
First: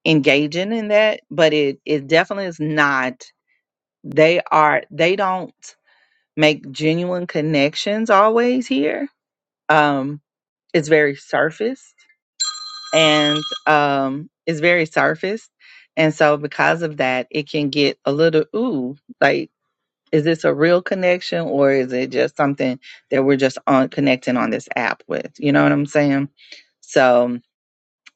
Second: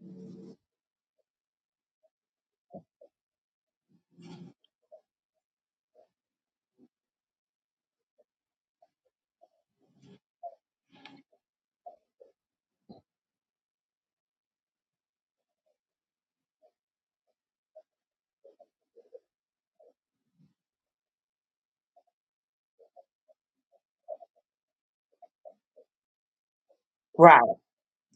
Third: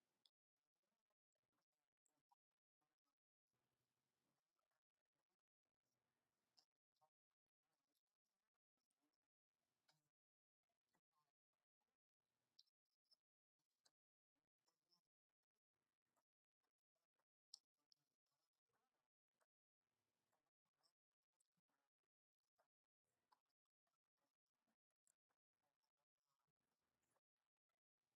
engaging in that. But it it definitely is not they are they don't make genuine connections always here. Um it's very surfaced and um it's very surfaced. And so because of that it can get a little ooh like Is this a real connection or is it just something that we're just on connecting on this app with? You know what I'm saying? right. So,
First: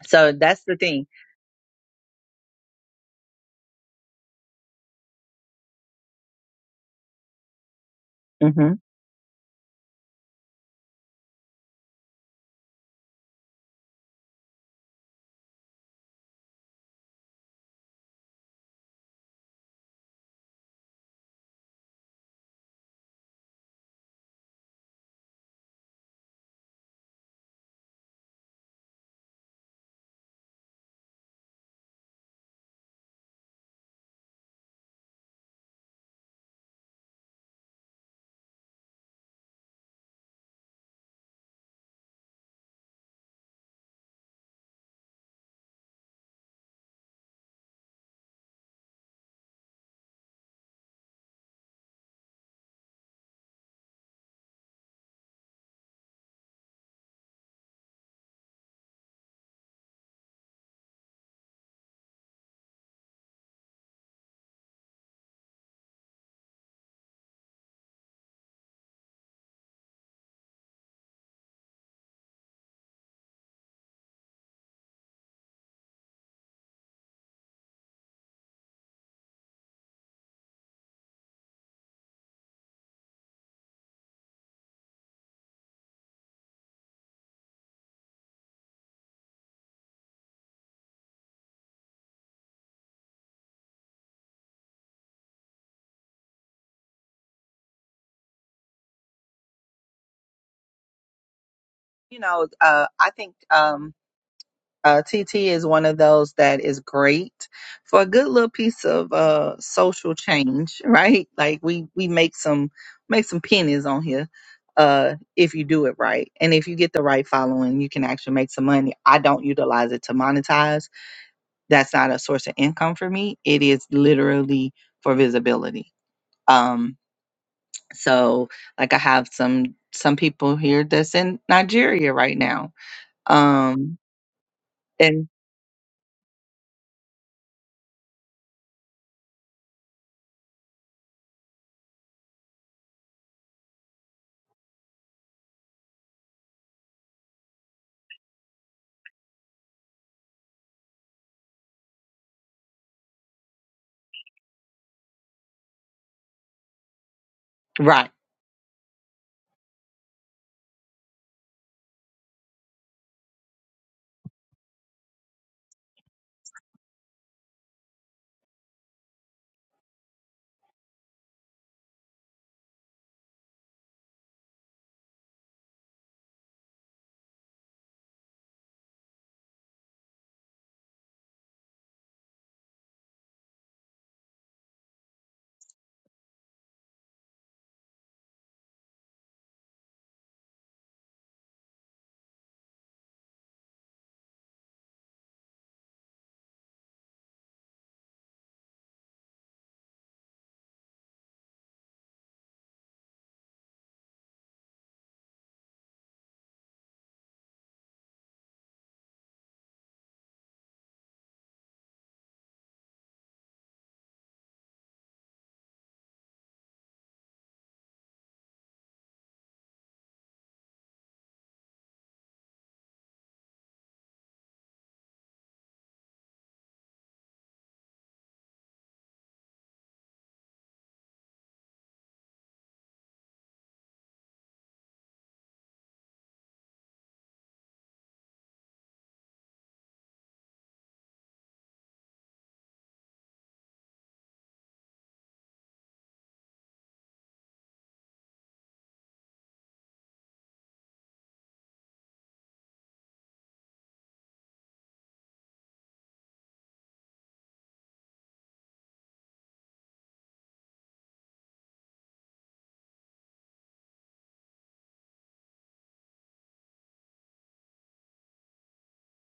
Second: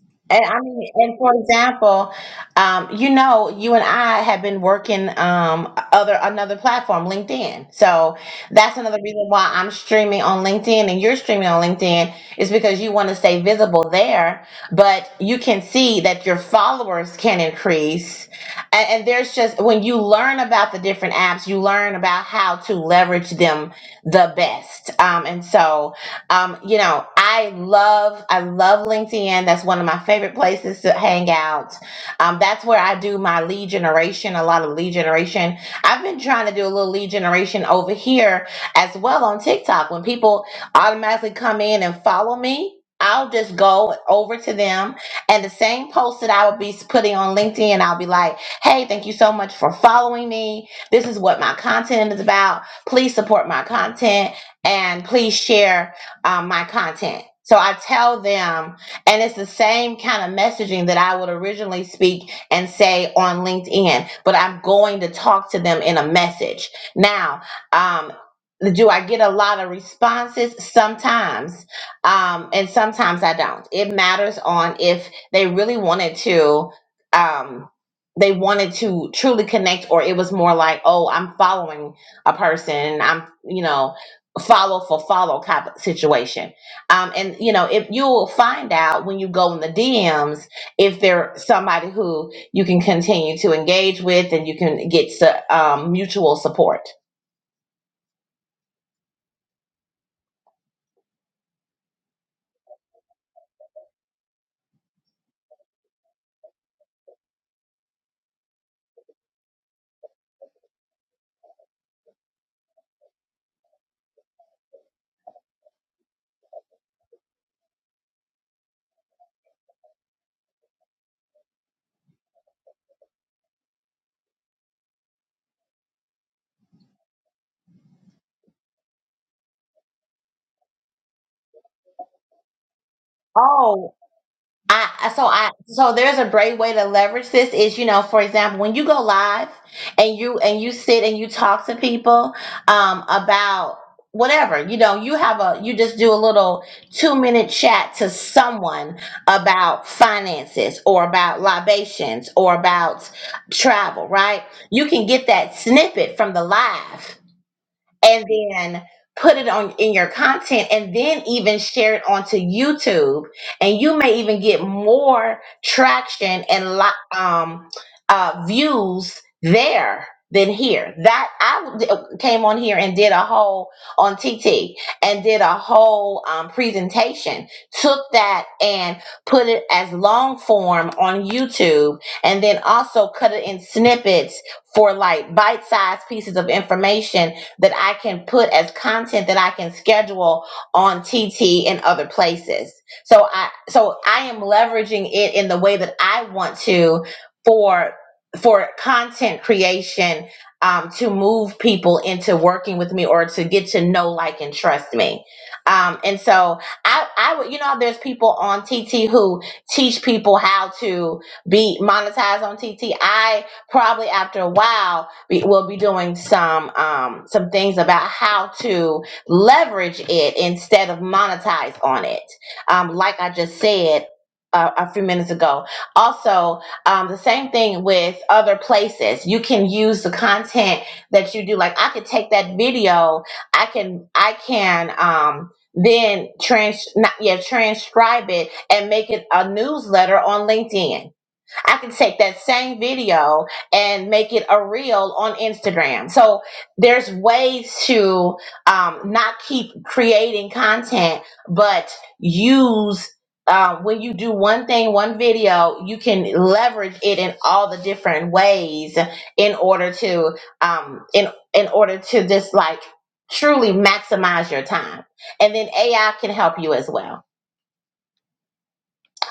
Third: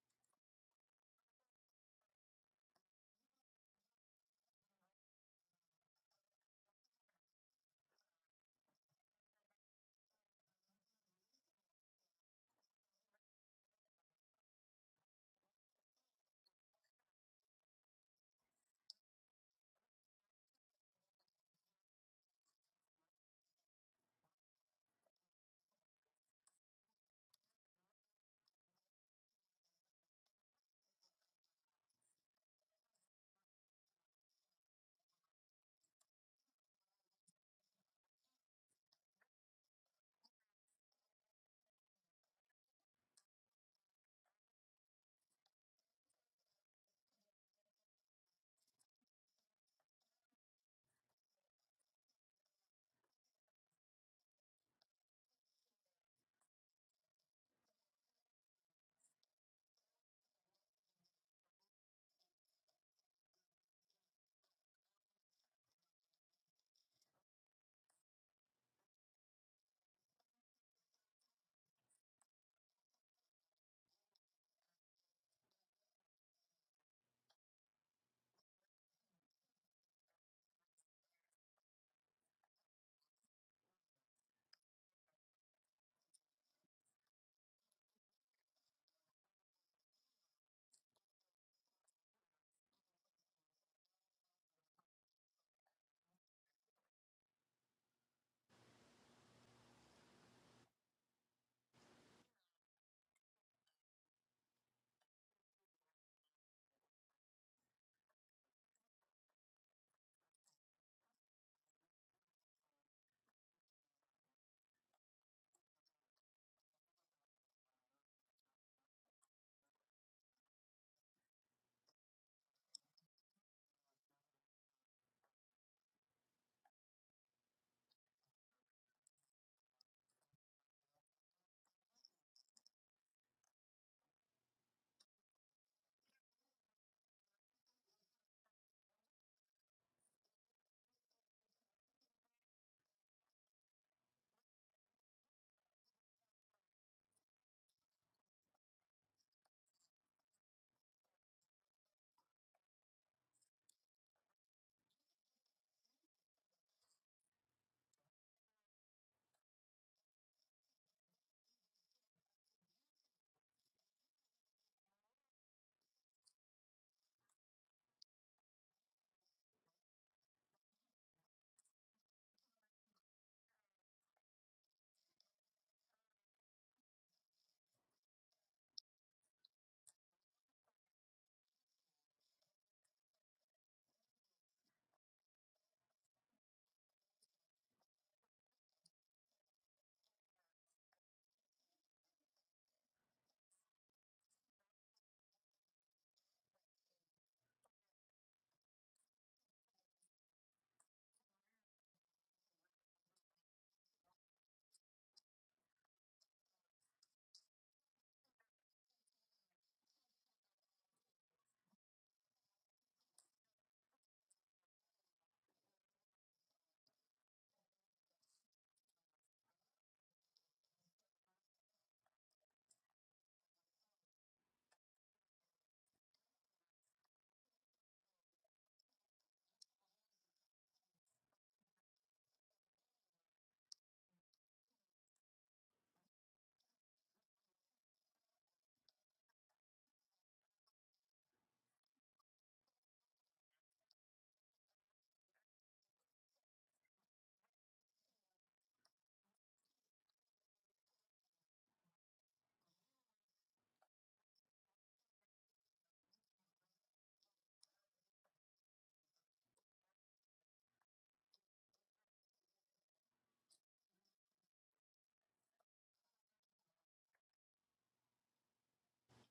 so And I that's the mean, thing. and for example, um, you know, you and I have been working um other another platform, LinkedIn. So hmm that's another reason why I'm streaming on LinkedIn and you're streaming on LinkedIn is because you want to stay visible there, but you can see that your followers can increase. And, and there's just when you learn about the different apps, you learn about how to leverage them the best. Um, and so um, you know, I love I love LinkedIn. That's one of my favorite places to hang out. Um, that's where I do my lead generation, a lot of lead generation. I've been trying to do a little lead generation over here as well on TikTok. When people automatically come in and follow me, I'll just go over to them and the same post that I would be putting on LinkedIn, I'll be like, "Hey, thank you so much for following me. This is what my content is about. Please support my content and please share." um, my content. So I tell them, and it's the same kind of messaging that I would originally speak and say on LinkedIn, but I'm going to talk to them in a message. Now, um, do I get a lot of responses? Sometimes, um, and sometimes I don't. It matters on if they really wanted to. Um, they wanted to truly connect, or it was more like, oh, I'm following a person. I'm, you know, follow for follow kind of situation. Um, and you know, if you will find out when you go in the DMs if they're somebody who you can continue to engage with and you can get su- um, mutual support. You know, uh, I think um, uh, TT is one of those that is great for a good little piece of uh, social change, right? Like we we make some make some pennies on here uh if you do it right and if you get the right following you can actually make some money i don't utilize it to monetize that's not a source of income for me. It is literally for visibility. Um, so like I have some some people here that's in Nigeria right now. Oh, Um, I so and I so there's a great way to leverage this is you know for example when you go live and you and you sit and you talk to people um about whatever you know you have a you just do a little 2 minute chat to someone about finances or about libations or about travel right you can get that snippet from the live right and then put it on in your content and then even share it onto YouTube and you may even get more traction and li- um uh views there than here that I d- uh, came on here and did a whole on TT and did a whole um, presentation took that and put it as long form on YouTube and then also cut it in snippets for like bite-sized pieces of information that I can put as content that I can schedule on TT and other places. So I so I am leveraging it in the way that I want to for for content creation um, to move people into working with me or to get to know, like, and trust me. Um, and so I, I would, you know, there's people on TT who teach people how to be monetized on TT. I probably after a while we will be doing some um, some things about how to leverage it instead of monetize on it. Um, like I just said. Uh, a few minutes ago. Also, um, the same thing with other places. You can use the content that you do. Like I could take that video. I can I can um, then trans not yeah transcribe it and make it a newsletter on LinkedIn I can take that same video and make it a reel on Instagram. So there's ways to um, not keep creating content, but use. Uh, when you do one thing, one video, you can leverage it in all the different ways in order to um, in in order to just like truly maximize your time. And then AI can help you as well.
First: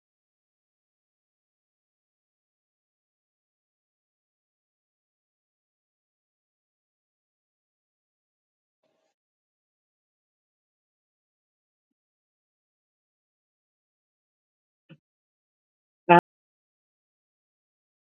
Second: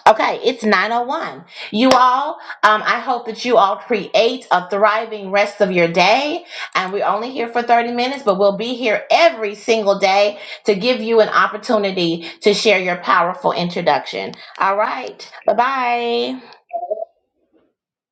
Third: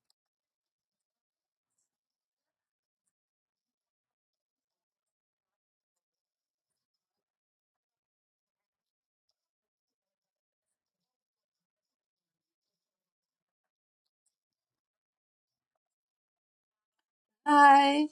Okay, it's 901. You all, um, I hope that you all create a thriving rest of your day. And we're only here for 30 minutes, but we'll be here every single day to give you an opportunity to share your powerful introduction. All right, bye bye. hi.